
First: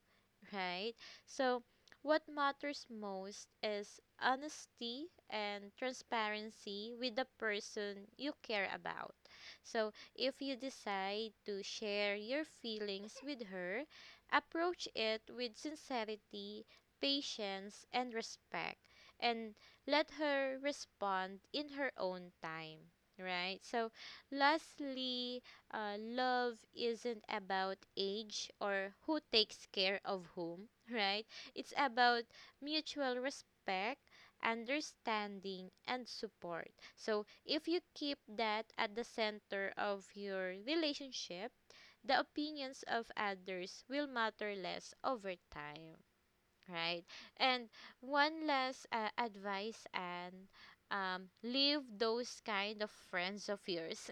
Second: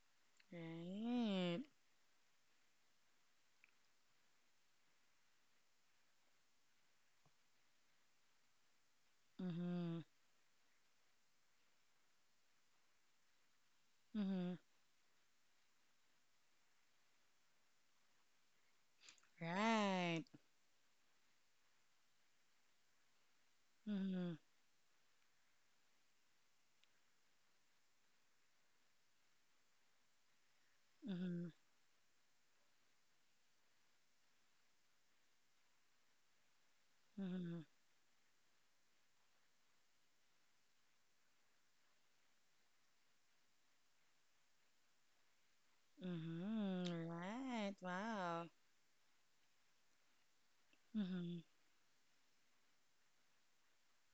right? Right. So, what matters most is honesty and transparency with the person you care about. So, Mhm. if you decide to share your feelings with her, Mhm. approach it with sincerity, patience, and respect, and let Right. her respond in her own time. Right. So, Mhm. lastly, love isn't about age or who takes care of whom, right? Mhm. It's about mutual respect, understanding, and support. So, Mhm. if you keep that at the center of your relationship, the opinions of others will matter less over time, right? Mhm. And Right. Wow. one last advice, and Mhm. leave those kind of friends of yours.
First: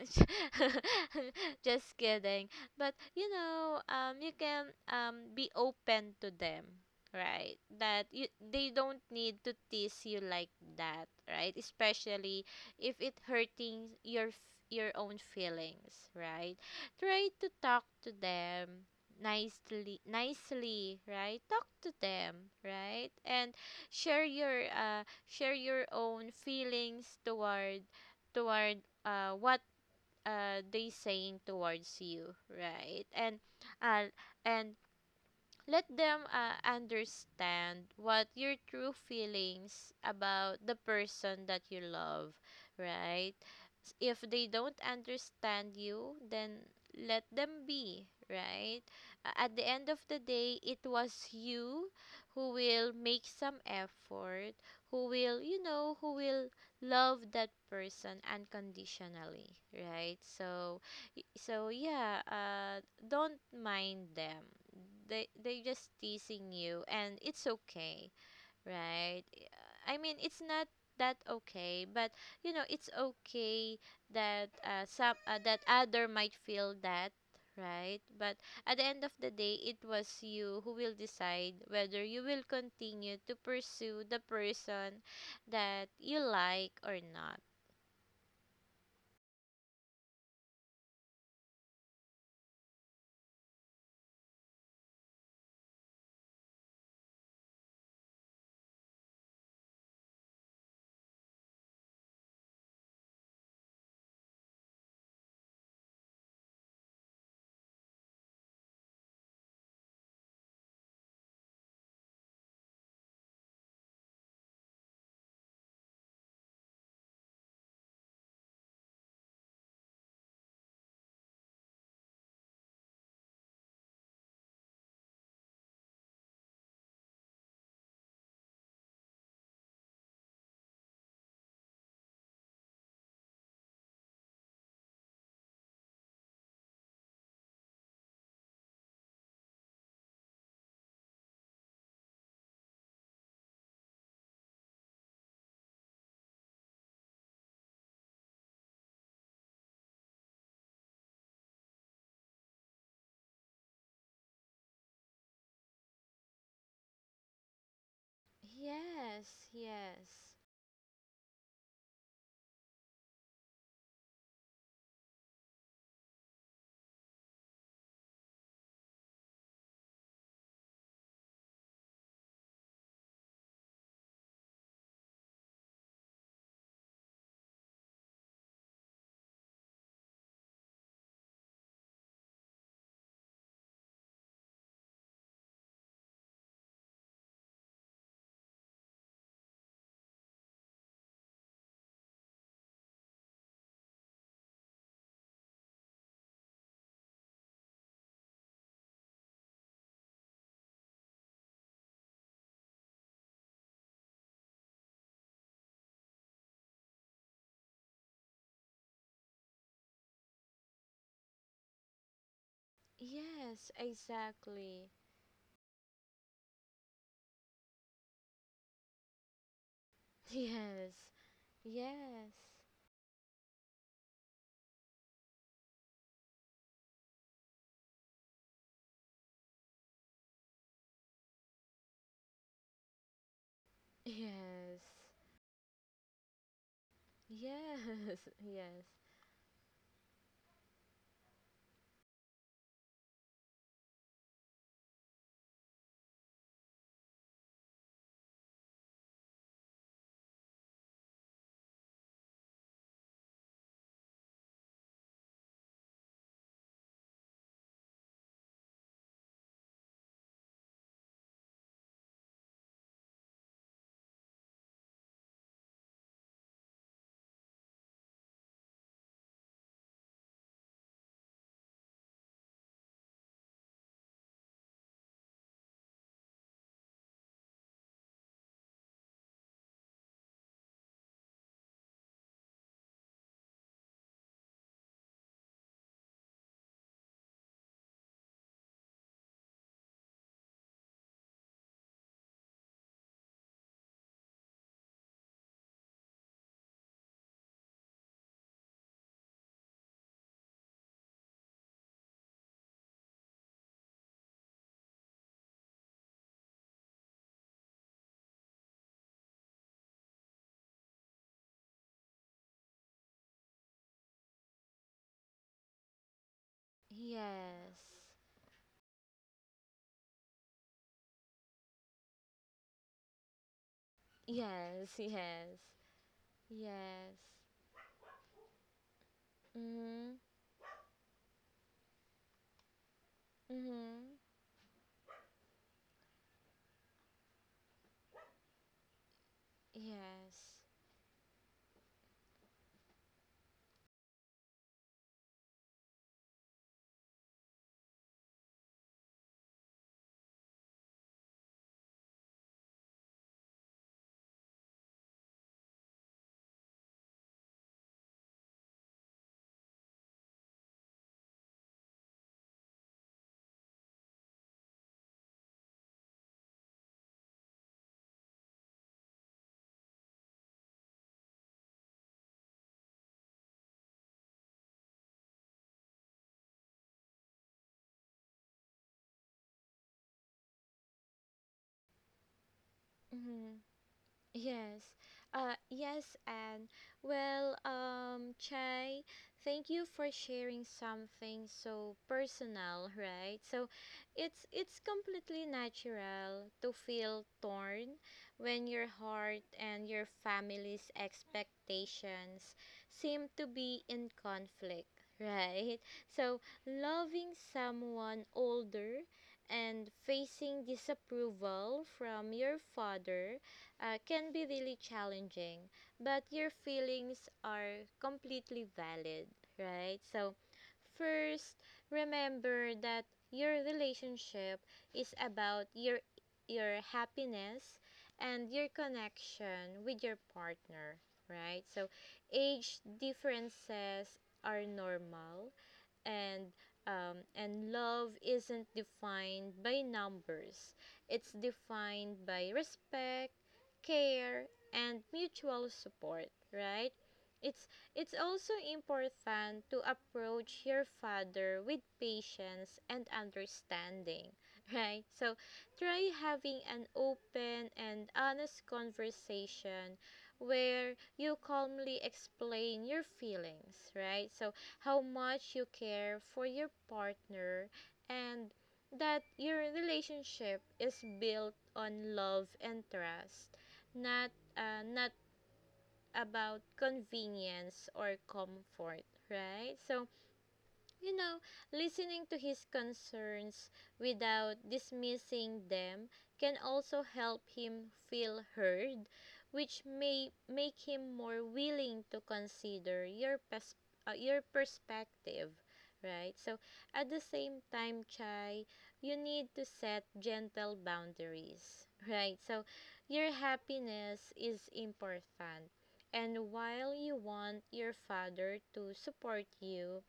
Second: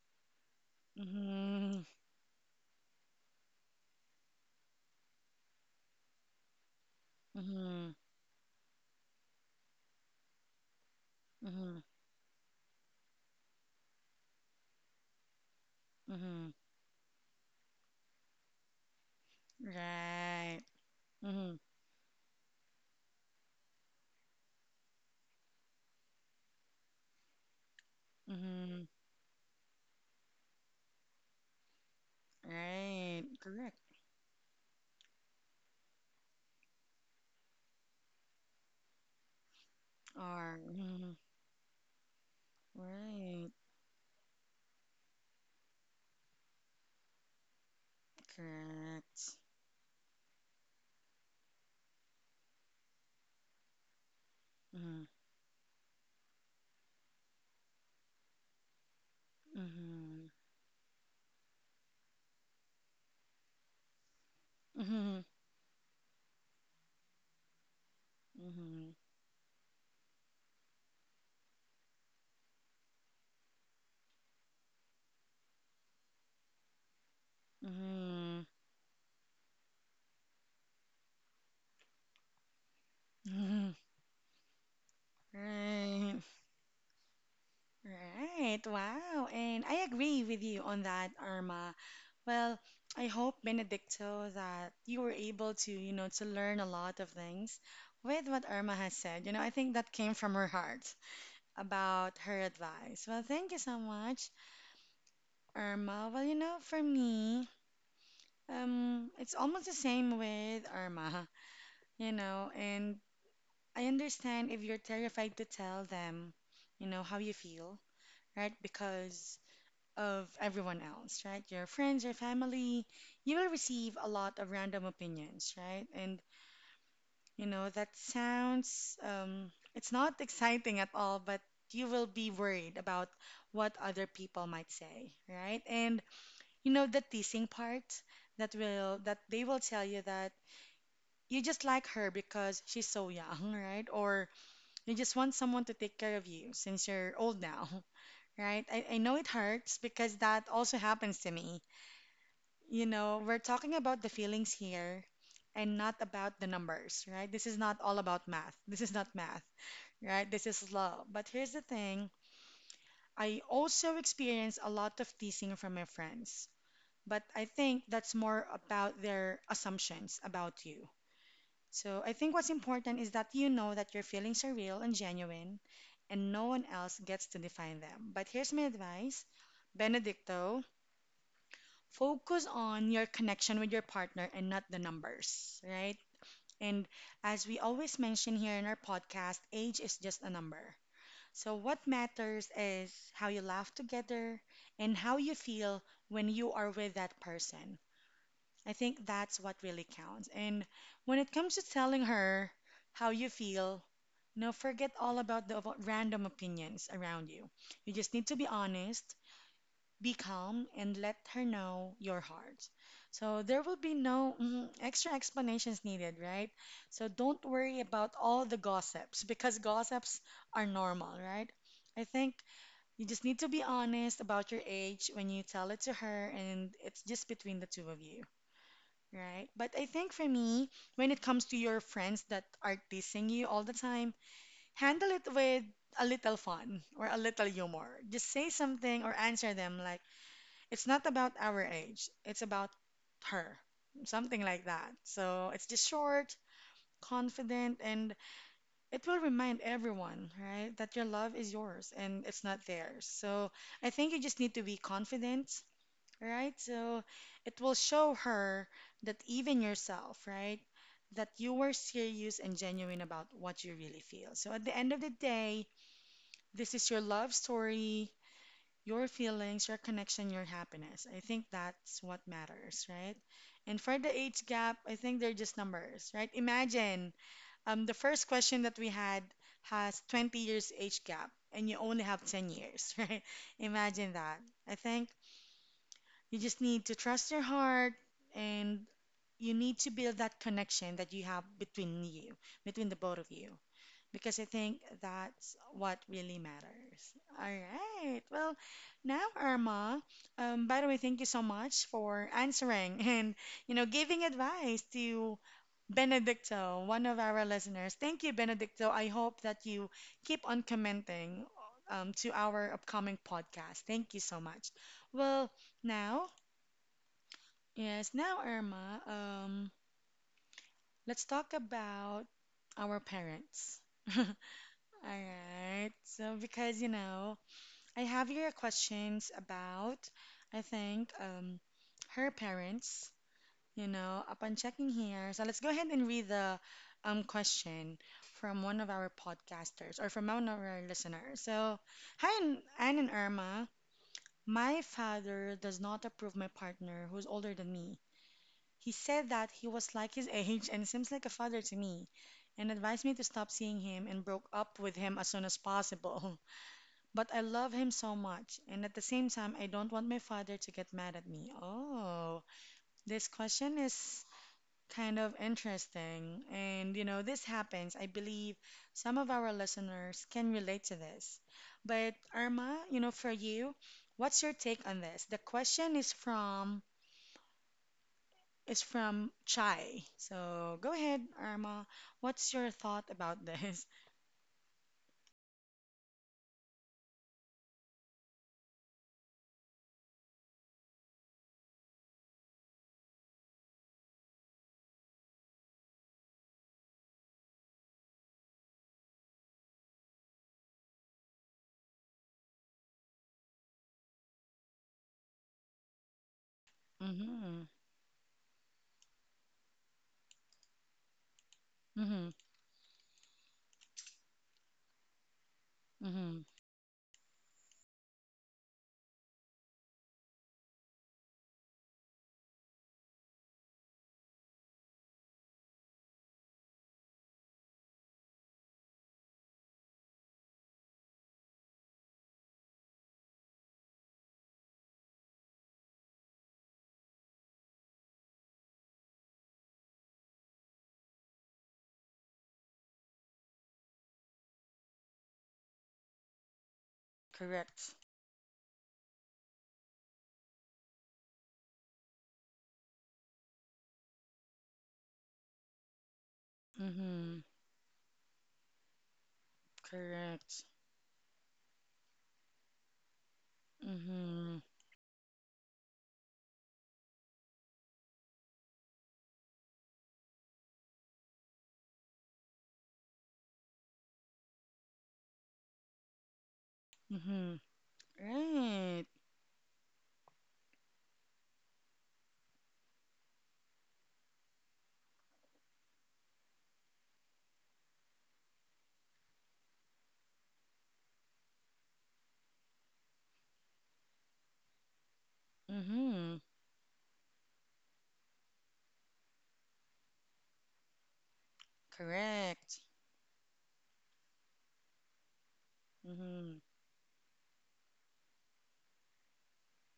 (laughs) Mhm. Just kidding. But you know, you can be open to them, right? Mhm. That they don't need to tease you like that, right? Mhm. Especially if it hurting your own feelings, Mhm. right? Try to talk to them Right. nicely, right, Mhm. talk to them, right. And share your uh share your own feelings toward toward Mhm. What they saying towards you, right. Right. and Correct. uh and let them understand what your true feelings Are. about the Mhm. person that you love, right? Right. If they don't understand you, then let them be, right? Correct. At the end of the day, it was you who will make some effort, Mhm. who will, you know, who will love that person unconditionally, right? Mhm. So, so yeah, don't mind them, Mhm. They just teasing you, and it's okay, Mhm. right. I mean, it's not that okay, but you know, it's okay that some that other might feel that, right. But Mhm. at the end of the day, it was you who will decide whether you will continue to Mhm. pursue the person that you Right. like or not. Right. Wow. And I agree with you on that, Irma. Well, I hope, Benedicto, that you were able to, to learn a lot of things with what Irma has said. You know, I think that came from her heart about her advice. Well, thank you so much, Irma. Well, for me, it's almost the same with Irma, and I understand if you're terrified to tell them, how you feel, right? Because of everyone else, right? Your friends, your family, you will receive a lot of random opinions, right? And that sounds, it's not exciting at all, but you will be worried about what other people might say, right? And the teasing part that they will tell you that you just like her because she's so young, (laughs) right? Or you just want someone to take care of you since you're old now, (laughs) right? I know it hurts because that also happens to me. You know, we're talking about the feelings here and not about the numbers, right? This is not all about math. This is not Yes, math yes. right? This is love. But here's the thing, I also experience a lot of teasing from my friends, but I think that's more about their assumptions about you. So I think what's important is that you know that your feelings are real and genuine, and no one else gets to define them. But here's my advice, Benedicto, focus on your connection with your partner and not the numbers, right? And as we always mention here in our podcast, age is just a number. So, what matters is how you laugh together and how you feel when you are with that person. I think that's what really counts. And when it comes to telling her how you feel, no, forget all about the random opinions around you. You just need to be honest, be calm and let her know your heart. So there Yes, will be no exactly. extra explanations needed, right? So don't worry about all the gossips because gossips are normal, (laughs) right? I Yes, think you just need to be honest about your age when you tell it to her, and it's just between the two of you, right? But I think for me, when it comes to your friends that are teasing you all the time, yes, handle it with a little fun or a little humor. yes, Just say yes, (laughs) something or answer them like, it's not about our age, it's about her, something like that. So it's just short, confident, and it will remind everyone, right, that your love is yours and it's not theirs. So I think you just need to be confident, right? So it will show her that even yourself, right, that you were serious and genuine about what you really feel. So at the end of the day, this is your love story, your feelings, your connection, your happiness. I think that's what matters, right? And for the age gap, I think they're just numbers, right? Imagine the first question that we had has 20 years age gap and you only have 10 years, (laughs) right? Imagine that. I think you just need to trust your heart and you need to build that connection that you have between you, between the both of you, because I think that's what really matters. All right. Well, now, Irma, by the way, thank you so much for answering (laughs) and, you know, giving advice to Benedicto, one of our listeners. Thank you, Benedicto. I hope that you keep on commenting, to our upcoming podcast. Thank you so much. Well, now, yes, yes, now, Irma, let's talk about our parents. (laughs) All yes, yes, yes, right. So because you yes. know, I have your questions about, Mhm, I think, her parents. You mhm, know, upon checking here, so let's go ahead and read the question from one of our podcasters or from one yes, of our listeners. So, hi, Anne and Irma. My father does not approve my partner who's older than me. He said that he was like his age and seems like a father to me, and advised me to stop seeing him and broke up with him as soon as possible. (laughs) But I love him so much, and at the same time, I don't want my father to get mad at me. Oh, this question is kind of interesting. And, you know, this happens. I believe some of our listeners can relate to this. But, Irma, you know, for you, what's your take on this? The question is from Chai. So go ahead, Irma. What's your thought about mhm. this? Yes, yes, and well, Chai, thank you for sharing something so personal, right? So, it's completely natural to feel torn when your heart and your family's expectations seem to be in conflict, right? So, (laughs) loving Mm-hmm. someone older and facing disapproval from Mm-hmm. your father can be really challenging, but your Mm-hmm. feelings are completely valid, right? So, first, remember that your relationship is about your happiness and your connection with your partner, right? So, age differences are normal, and and love isn't defined by numbers. It's defined by respect, care, and mutual support, right? It's Correct. Also important to approach your father with patience and understanding, (laughs) right? So try having an Mm-hmm. open and honest conversation Correct. where you calmly explain your feelings, right? So Mhm. how much you care for your partner, and that your relationship is built on love and trust, not uh, not about Mhm. convenience or comfort, Right. right? So you know, listening to his concerns without dismissing them can also help him feel heard, which may make him more willing to consider your perspective, right? Mhm. So, at the same time, Chai, you need to set gentle boundaries, (laughs) right? So, Correct. your happiness is important. And Mhm. while you want your father to support you,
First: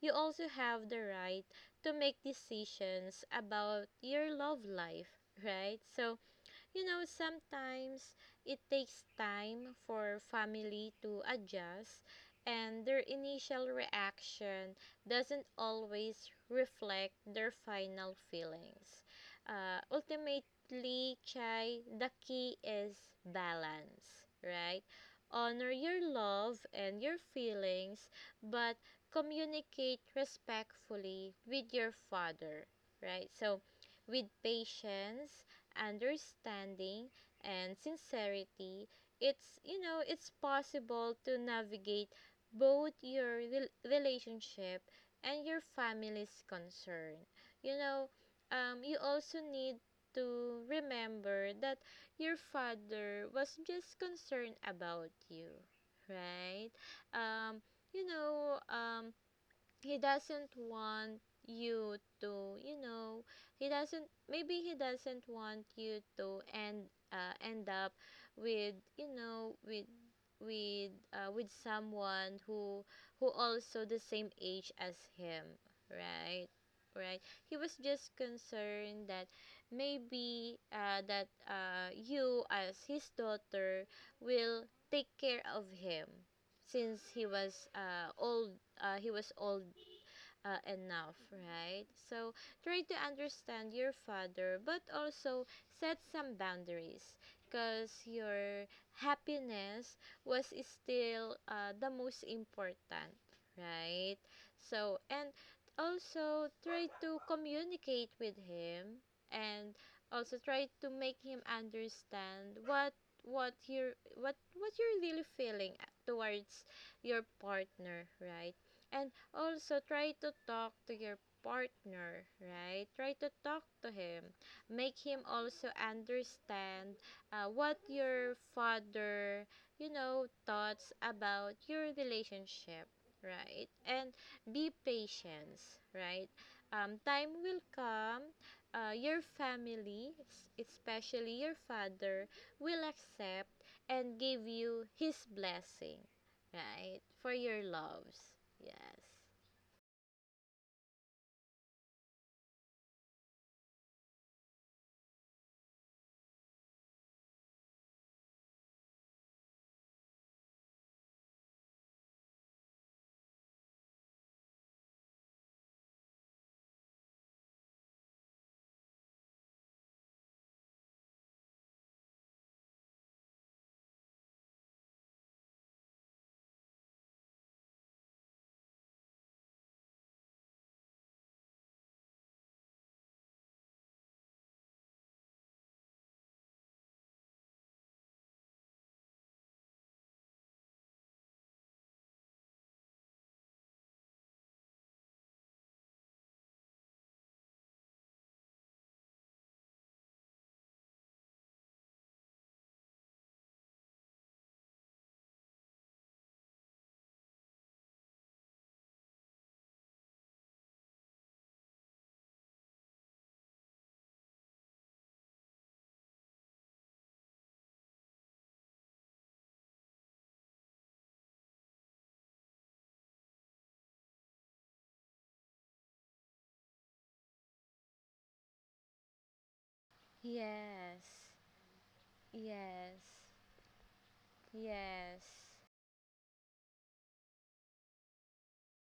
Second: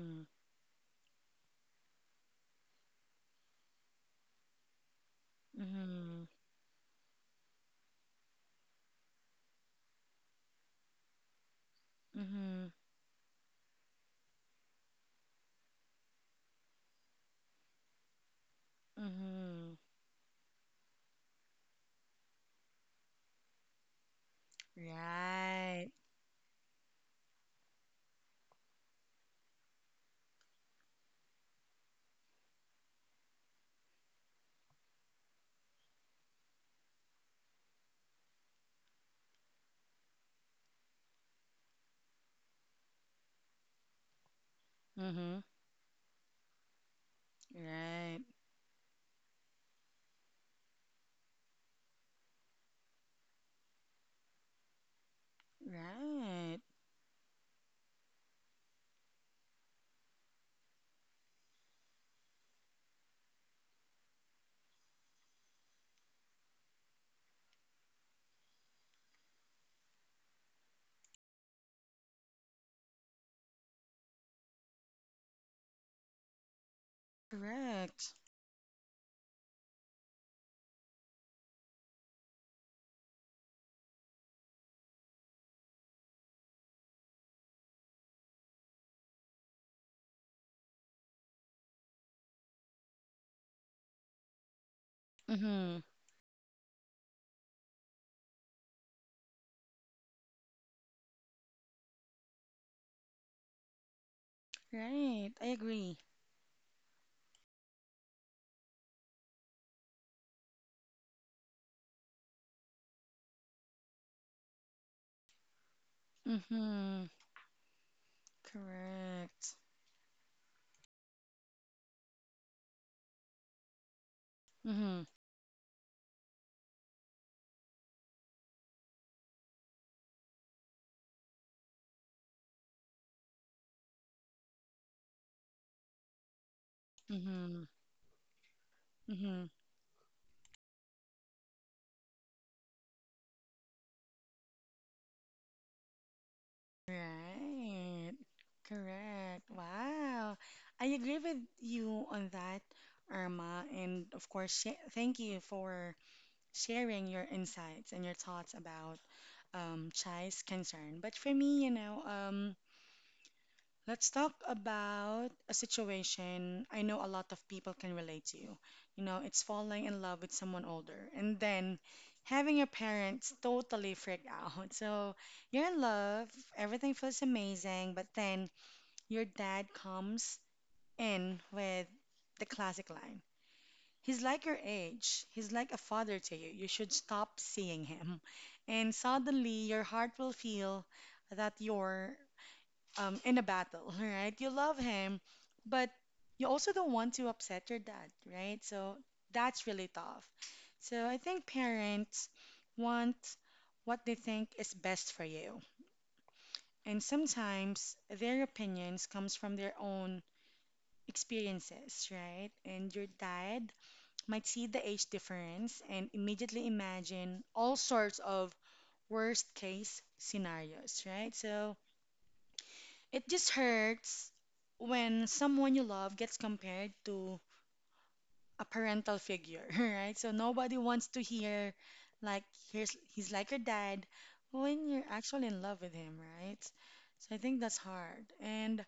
you also have the right to make decisions about your love life, right? So Mhm. you know, sometimes it takes time for family to adjust, Mhm. and their initial reaction doesn't always reflect their final feelings. Mhm. Ultimately, Chai, the key is balance, right? Honor Right. your love and your feelings, but communicate respectfully with your father, right? So, with patience, understanding, and sincerity, it's, you know, it's possible to navigate both relationship and Mhm. your family's concern. You know, Right. You also need to remember that your father was just concerned about you, Right. right? Um, you know, um, he doesn't want you to you know he doesn't maybe he doesn't want you to end end up with, with with someone who also the same age as him, right, right. He was just Correct. concerned that maybe that you, as his daughter, will take care of him since he was old he was old enough, right? So try to understand your father, but also Mhm. set some boundaries because your happiness was still the most important, right? So, and Right. I agree. also try to communicate with him, and also try to make him understand what you're really feeling towards Mhm. your partner, right. And Correct. also, try to talk to your partner, right? Try to talk to him. Make Mhm. him also understand what your father, you know, thoughts about your relationship, right? And be patient, right? Time Mhm. will come. Your Mhm. family, especially your father, will accept and give you his blessing, right? For your Right. loves. Yes. Correct. Wow. I agree with you on that, Irma. And of course, thank you for sharing your insights and your thoughts about Chai's concern. But for me, you know, let's talk about a situation I know a lot of people can relate to. You know, it's falling in love with someone older and then having your parents totally freak out. (laughs) So you're in love, everything feels amazing, but then your dad comes in with the classic line. He's like your age. He's like a father to you. You should stop seeing him. And suddenly your heart will feel that you're in a battle, (laughs) right? You love him, but you also don't want to upset your dad, right? So that's really tough. So I think parents want what they think is best for you. And sometimes their opinions comes from their own experiences, right? And your dad might see the age difference and immediately imagine all sorts of worst case scenarios, right? So it just hurts when someone you love gets compared to a parental figure, (laughs) right? So nobody wants to Yes. hear like, here's Yes. he's like your dad when you're Yes. actually in love with him, right? So I think that's hard. And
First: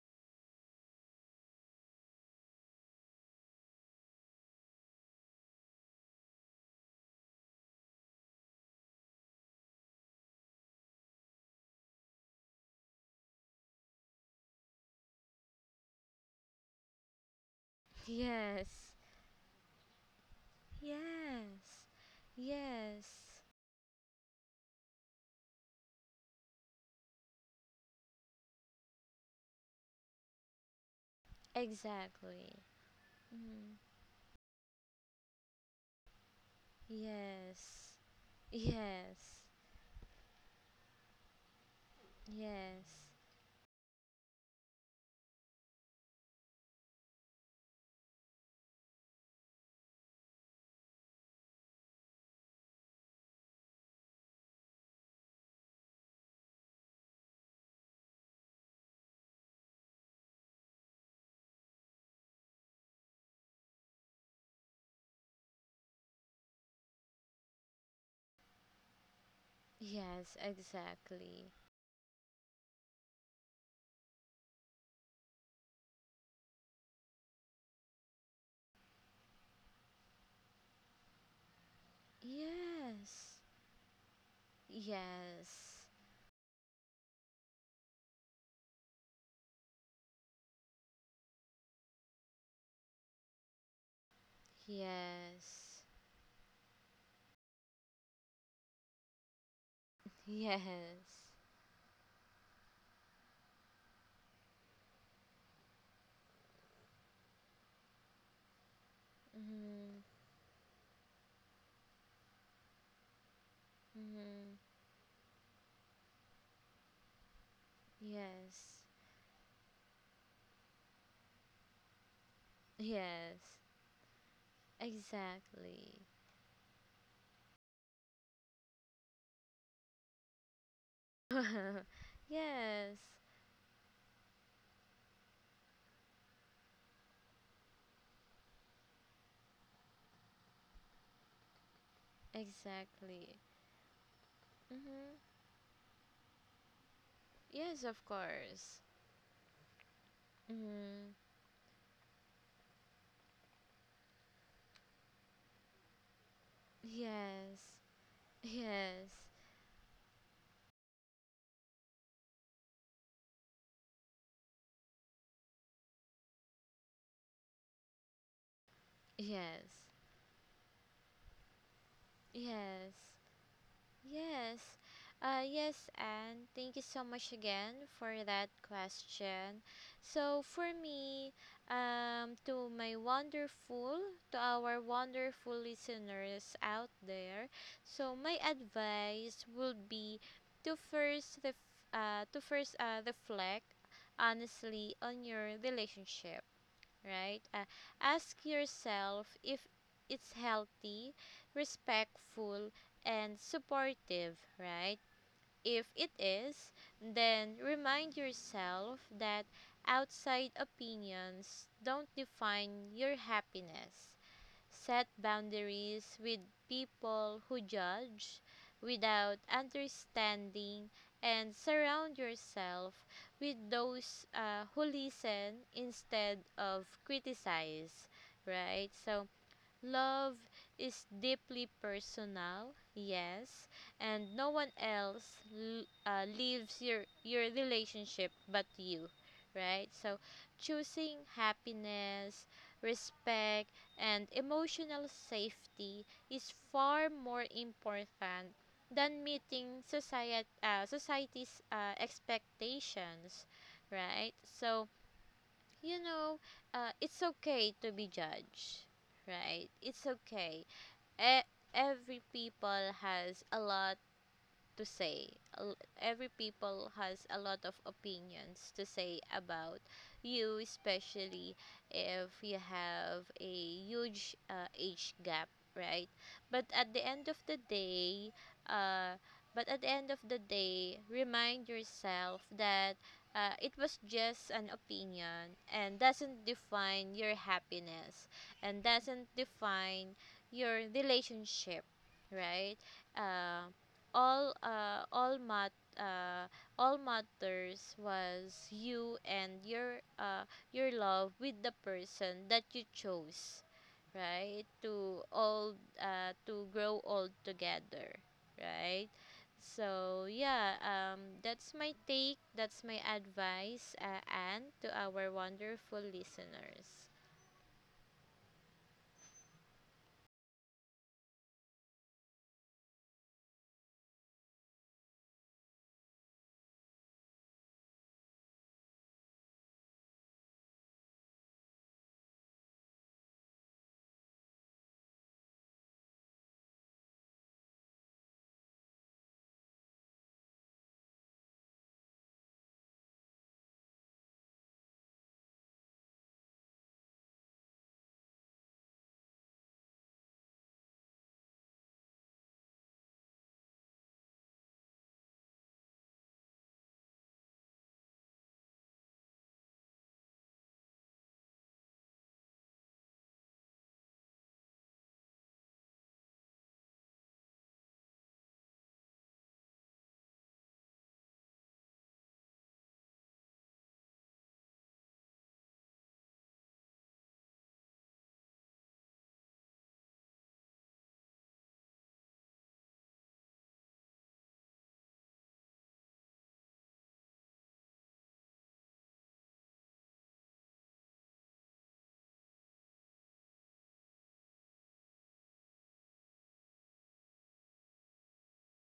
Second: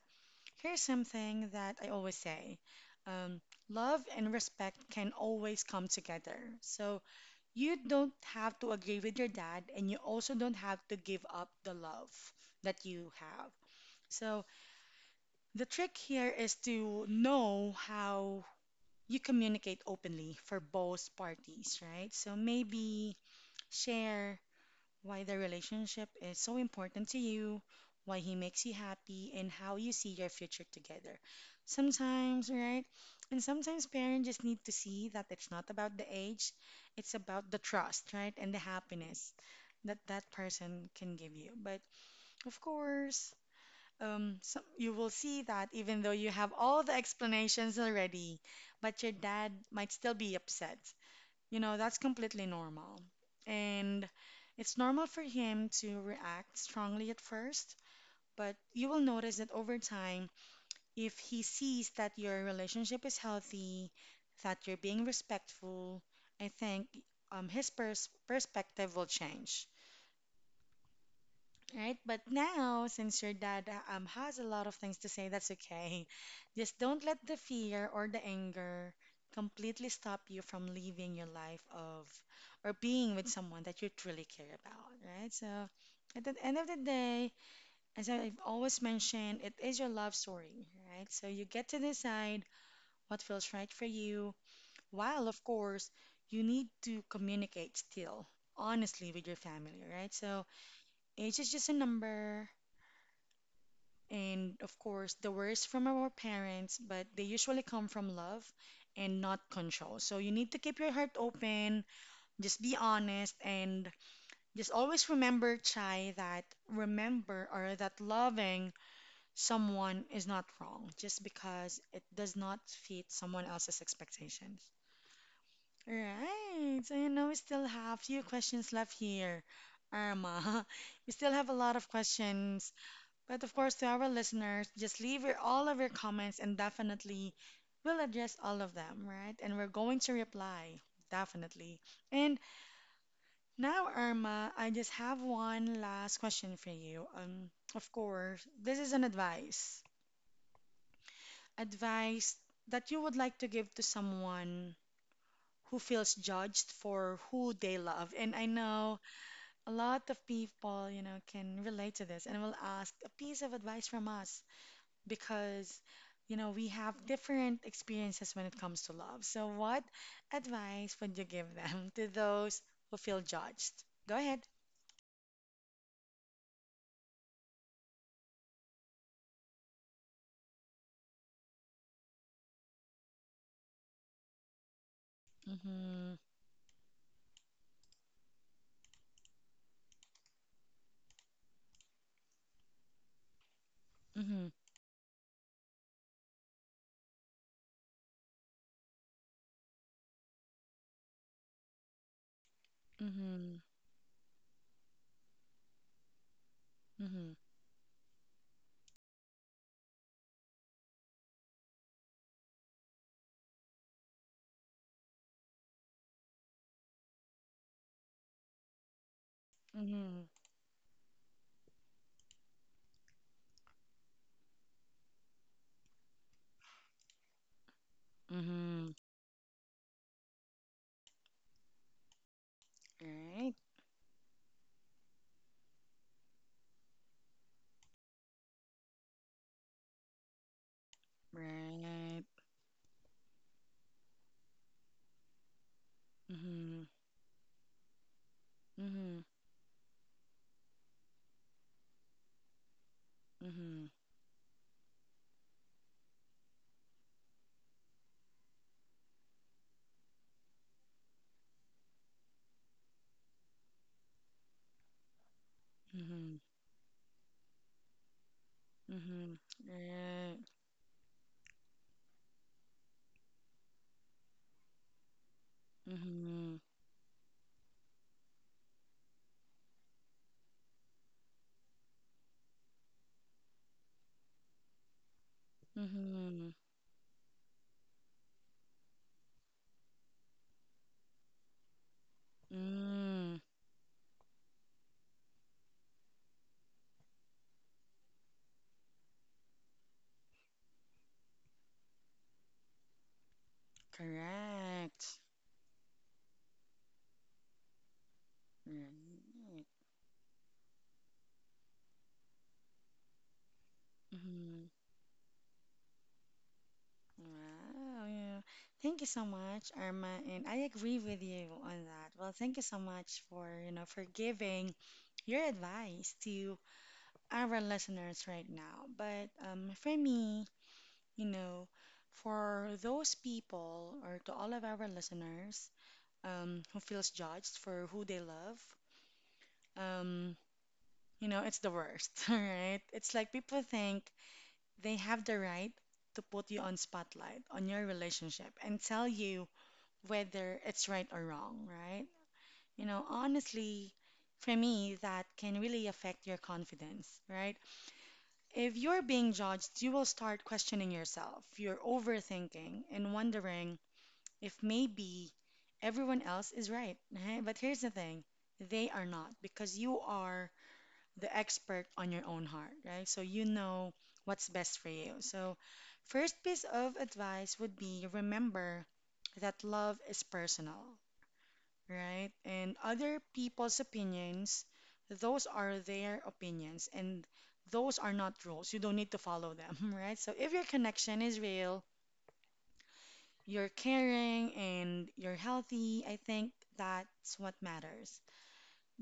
here's something that I always say. Um, love and respect can always come together. So you don't have to agree with your dad and you also don't have to give up the love that you have. So the trick here is to know how Yes. you communicate openly for both parties, Yes. right? So Yes. maybe share why the relationship is so important to you, why he makes you happy, and how you see your future together. Sometimes, Exactly. right? And Mhm. sometimes parents just need to see that it's not about the age, it's about the Yes. trust, right? And the happiness Yes. that that person can give you. But of Yes. course, so you will see that even though you have all the explanations already, but your dad might still be upset. You know, that's completely normal. And it's normal for him to react strongly at first, but you will notice that over time, if he sees that your relationship is healthy, that you're being respectful, I think his pers perspective will change. Yes, exactly. Right, but now since your dad has a lot of things to say, that's okay. Just don't let the fear or the anger completely stop you from living your life of, or being with Yes. someone that you truly care about, right? So Yes. at the end of the day, as I've always mentioned, it is your love story, right? So you get to decide what feels right for you, while of Yes. course you need to communicate still honestly with your family, right? So Yes. age is just a number, and of course the worst from our parents, but they usually come from love and not control. Mhm. So you need to keep your heart open, just be honest, and Mhm. just always remember, Chai, that remember or that loving Yes. someone is not wrong just because it does not fit someone Yes. else's expectations. Exactly. Right. So you know we still have few questions left here. Irma, (laughs) we still have a lot of (laughs) questions, Yes, but of course, to our listeners, just leave your, all of your comments and definitely we'll address all of them, right? And we're going to reply, definitely. And exactly. now, Irma, I just have Mm-hmm. one last question for you. Yes, Of of course, this course. is an advice. Mm-hmm. Advice that you would like to give to someone who feels judged for who they Yes, love. And I know yes, a lot of people, you know, can relate to this and will ask a piece of advice from us, because you know we have different experiences when it comes to love. So yes, what advice would you give them (laughs) to those yes. who feel judged? Go ahead. Yes, yes, and thank you so much again for that question. So for me, um, to my wonderful, to our wonderful Mm-hmm. listeners out there, so my advice would be to first reflect Mm-hmm. honestly on your relationship, right? Ask yourself if it's healthy, respectful, and Mm-hmm. supportive, right? If it is, Mm-hmm. then remind yourself that outside opinions don't define your happiness. Set boundaries with people who judge without Mm-hmm. understanding, and surround yourself with those who listen instead of criticize, right? Mm-hmm. So, love is deeply personal, Right. yes, and no one else lives your relationship but you, right? So, choosing Right. happiness, respect, and emotional safety is Mm-hmm. far more important Mm-hmm. than meeting society's expectations, Mm-hmm. right? So, you know, it's okay to be judged, right? It's okay. E- every people has a lot to say. Every Mm-hmm. people has a lot of opinions to say Mm-hmm. about Right. you, especially if you have a huge age gap, right? Mm-hmm. But at the end of the day, uh, but at the end of the day, remind yourself that it was just an opinion and doesn't Mm-hmm. define your happiness and doesn't define your relationship, right? Mm. Um, all uh all mat uh all matters was you and your love with the person that you chose, right, Correct. To grow old together, right. Right. So yeah, that's my take, that's my advice, Mm-hmm. and to our wonderful listeners. Wow. Yeah. Thank you so much, Irma, and I agree with you on that. Well, thank you so much for, you know, for giving your advice to our listeners right now. But for me, you know, for those people or to all of our listeners, who feels judged for who they love, um, you know, it's the worst, (laughs) all right? It's like people think they have the right to put you on spotlight on your relationship and tell you whether it's right or wrong, right? You know, honestly, for me, that can really affect your confidence, right? If you're being judged, you will start questioning yourself. You're overthinking and wondering if maybe everyone else is right. (laughs) But here's the thing, they are not, because you are the expert on your own heart, right? So you know what's best for you. So, first piece of advice would be remember that love is personal, right? And other people's opinions, those are their opinions and those are not rules. You don't need to follow them, (laughs) right? So if your connection is real, you're caring and you're healthy, I think that's what matters.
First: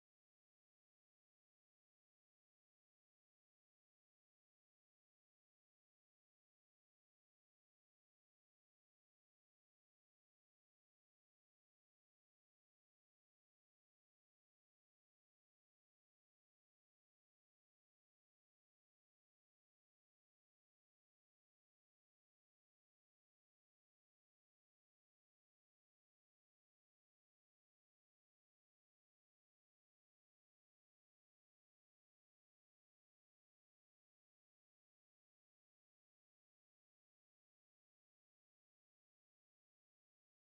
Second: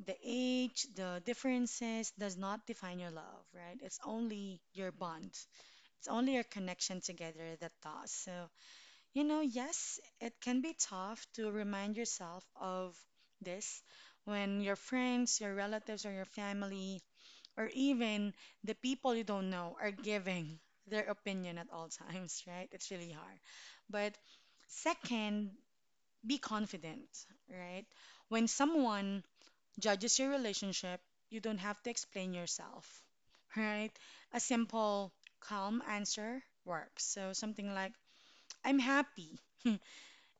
The age, the differences does not define your love, right? It's only your bond. It's only your connection together that does. So you know, yes, it can be tough to remind yourself of this when your friends, your relatives, or your family, or even the people you don't know are giving their opinion at all (laughs) times, right? It's really hard. But second, be confident, right? When someone judges your relationship, you don't have to explain yourself, (laughs) right? A simple, calm answer works. So something like, I'm happy. (laughs)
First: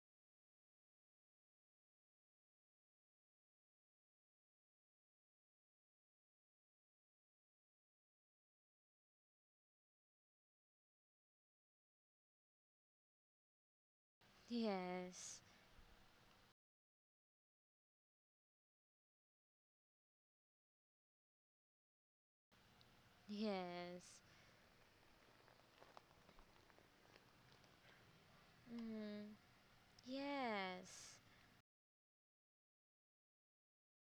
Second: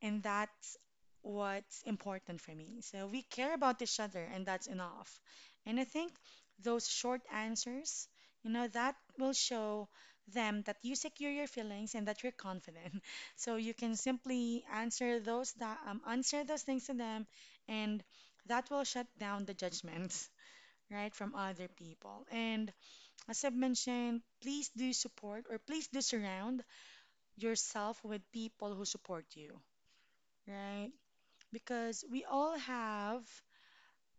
And that's what's important for me. So we care about each other, and that's enough. And I think those short answers, you know, that will show them that you secure your feelings and that you're confident. (laughs) So you can simply answer Yes, those that answer those things to them, and that will shut down the judgments, (laughs) right, from other people. And as I've yes, mentioned, please do support or please do surround yourself with people who support mm, you, right? yes, Because we all have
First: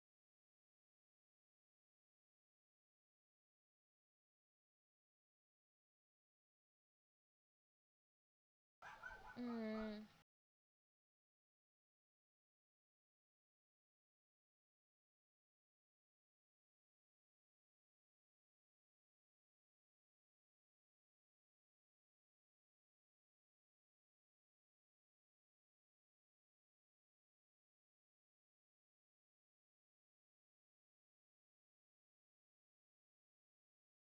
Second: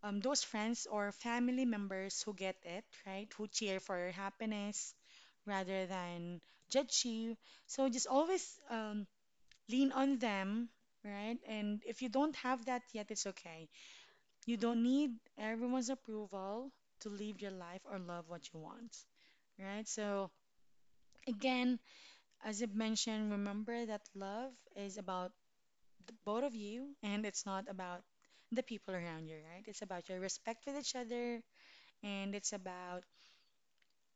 those friends or family members who get it, right? Who cheer for your happiness rather than judge you. So just always lean mm. on them, right? And if you don't have that yet, it's okay. You don't need everyone's approval to live your life or love what you want, right? So again, as I mentioned, remember that love is about the both of you, and it's not about the people around you, right? It's about your respect with each other, and it's about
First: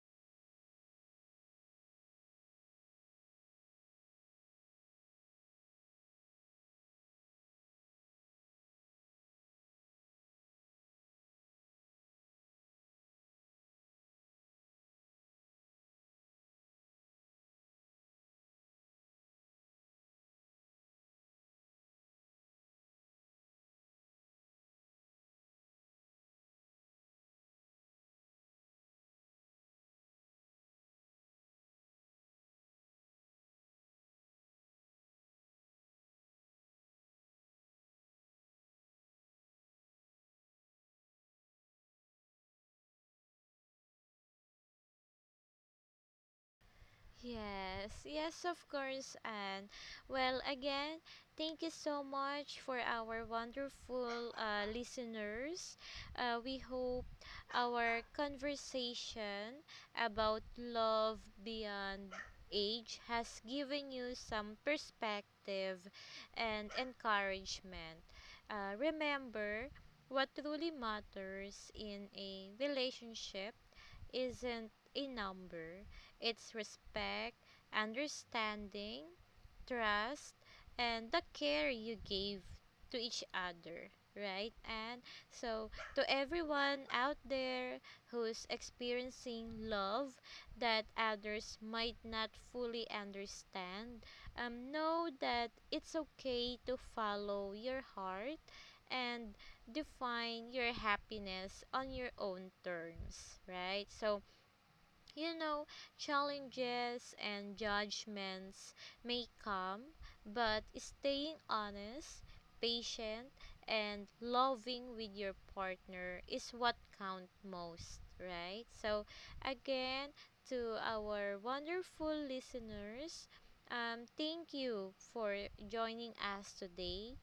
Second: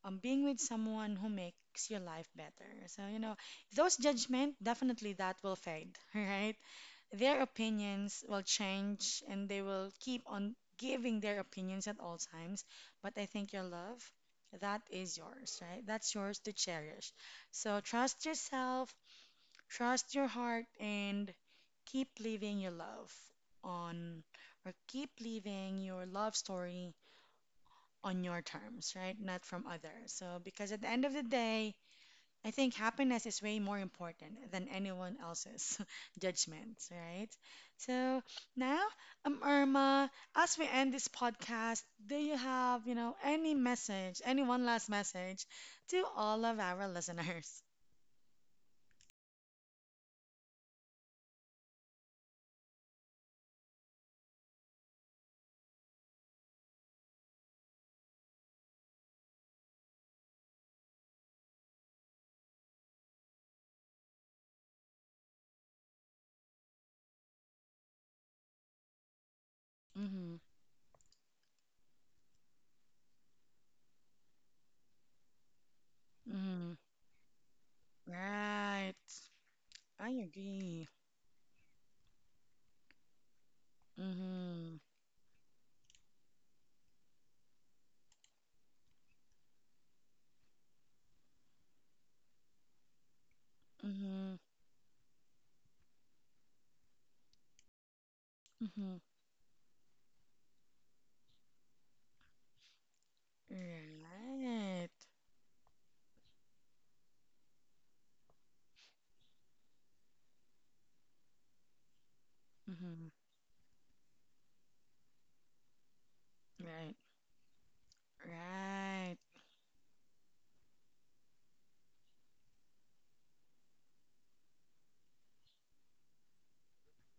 being with someone who makes your life better. So, you know, those judgment definitely that will fade, (laughs) right? Their opinions will change, and they will keep on giving their opinions at all times. But I think your love, that is yours, right? That's yours to cherish. So trust yourself, trust your heart and keep living your love on, keep living your love story on your terms, right? Not from others. So, because at the end of the day, I think happiness is way more important than anyone else's (laughs) judgments, right? So now, Irma, as we end this podcast, do you have, you know, any message, any one last message to all of our listeners? (laughs) Yes, yes, of course. And well, again, thank you so much for our wonderful listeners. We hope our conversation about love beyond age has given you some perspective and encouragement. Remember, what Mm-hmm. truly matters in a relationship isn't a number, it's Mm-hmm. respect, Right. understanding, I trust, agree. and the care you gave to each other, right? Mhm. And so, to everyone out there who's experiencing love that others might not fully understand, Mhm. Know that it's okay to follow your heart Mhm. and define your happiness on your own terms, right? So, Right. you know, challenges and judgments may come, but staying honest, Mhm. patient, and loving with your partner is what Right. count most, right? So, Right. again, to our wonderful listeners, thank you for joining us today,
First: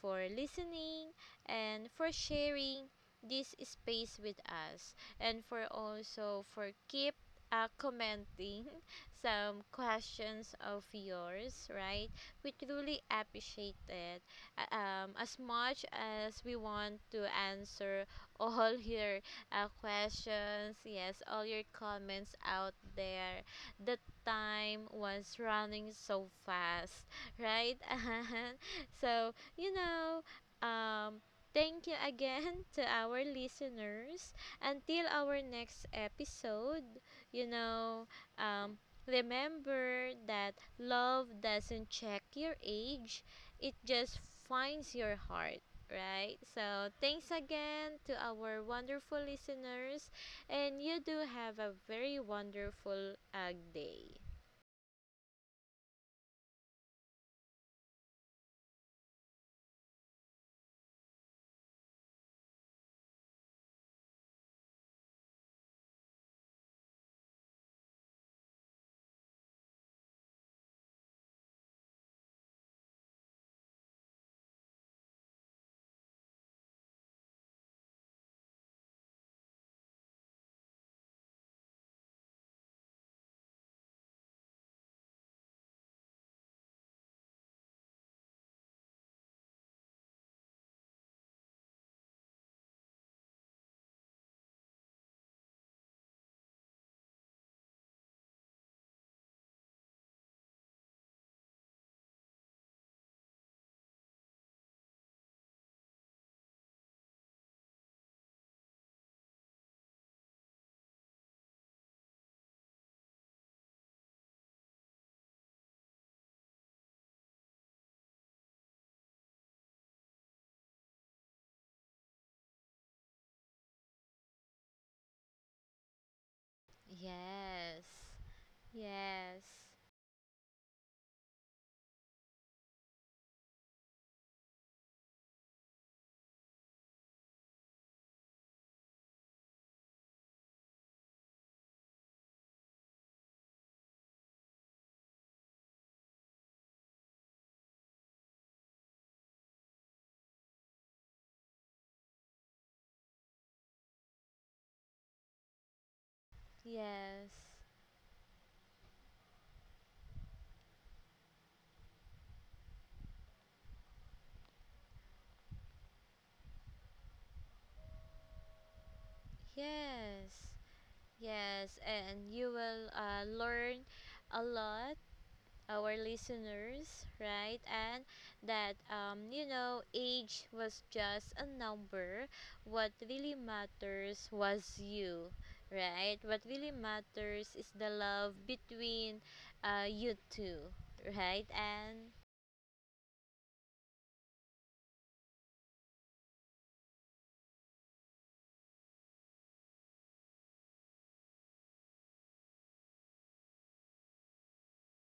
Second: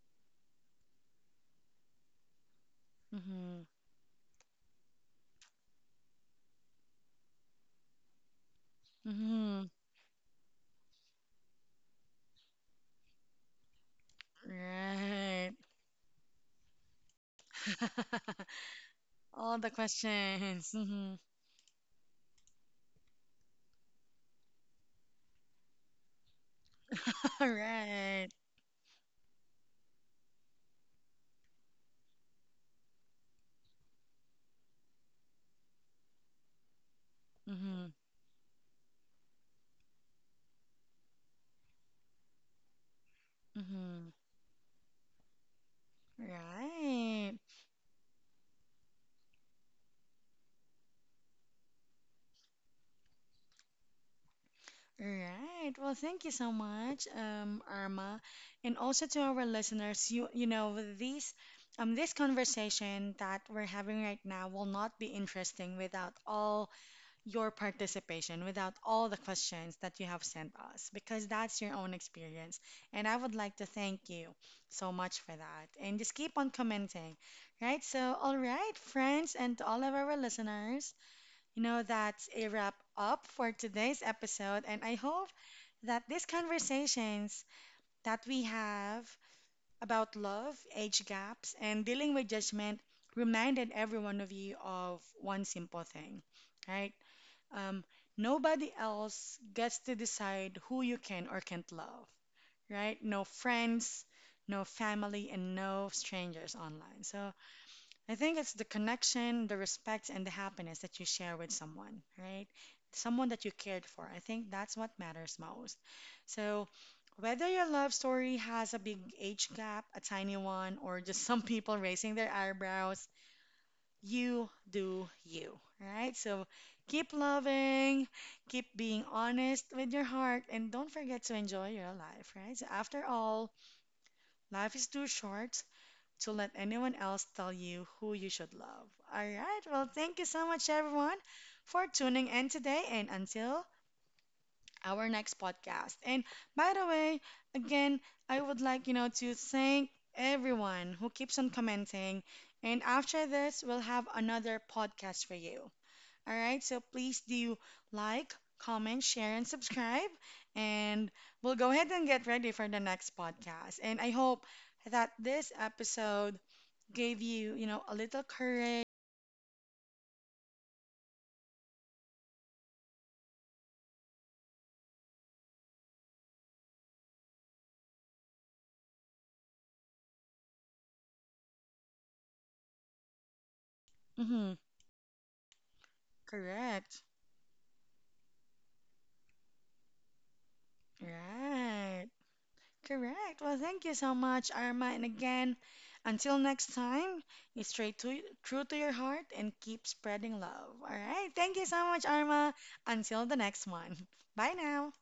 for listening, and for sharing this Mhm. space with us, and for also for keep commenting (laughs) some Mhm. questions of yours, right? We truly appreciate it. As Right. much as we want to answer (laughs) all (laughs) your All the questions. questions, Mhm. yes, all your comments out there, the time was running so fast, (laughs) right? Right. (laughs) So, you know, um, thank you again (laughs) to our listeners. Until our next episode, you Mhm. know, um, remember that love doesn't check your age, it Mhm. just finds your heart. Right, so thanks Right. again to our wonderful listeners, and you do have a very wonderful day. All right. Well, thank you so much, Irma, and also to our listeners. You know these this conversation that we're having right now will not be interesting without all your participation, without all the questions that you have sent us, because that's your own experience. And I would like to thank you so much for that. And just keep on commenting, right? So, all right, friends, and to all of our listeners. You know, that's a wrap up for today's episode, and I hope that these conversations that we have about love, age gaps, and dealing with judgment reminded every one of you of one simple thing, right? Um, nobody else gets to decide who you can or can't love, right? No friends, no family, and no strangers online. So I think it's the connection, the respect, and the happiness that you share with someone, right? Someone that you cared for. I think that's what matters most. So, whether your love story has a big age gap, a tiny one, or just (laughs) some people raising their eyebrows, you do you, right? So, keep Yes, loving, keep being yes, honest with your heart, and don't forget to enjoy your life, right? So, after all, life is too short to let anyone else tell you who you should love. All right. Well, thank you so much, everyone, for tuning in today and until our next podcast. And by the way, again, I would like, you know, to thank everyone who keeps on commenting. And after this, we'll have another podcast for you. All right. So please yes, do like, comment, share, and subscribe. And we'll go ahead and get ready for the next podcast. And I hope that this episode gave you, you know, a little courage. yes, yes, and you will learn a lot, our listeners, right? And that, you know, age was just a number. What really matters Mm-hmm. was you, right? What really Correct. matters is the love between you two, right? And Right. Correct. Well, thank you so much, Arma. And again, until next time, you stay true to your heart and keep spreading love. All right. Thank you so much, Arma. Until the next one. (laughs) Bye now.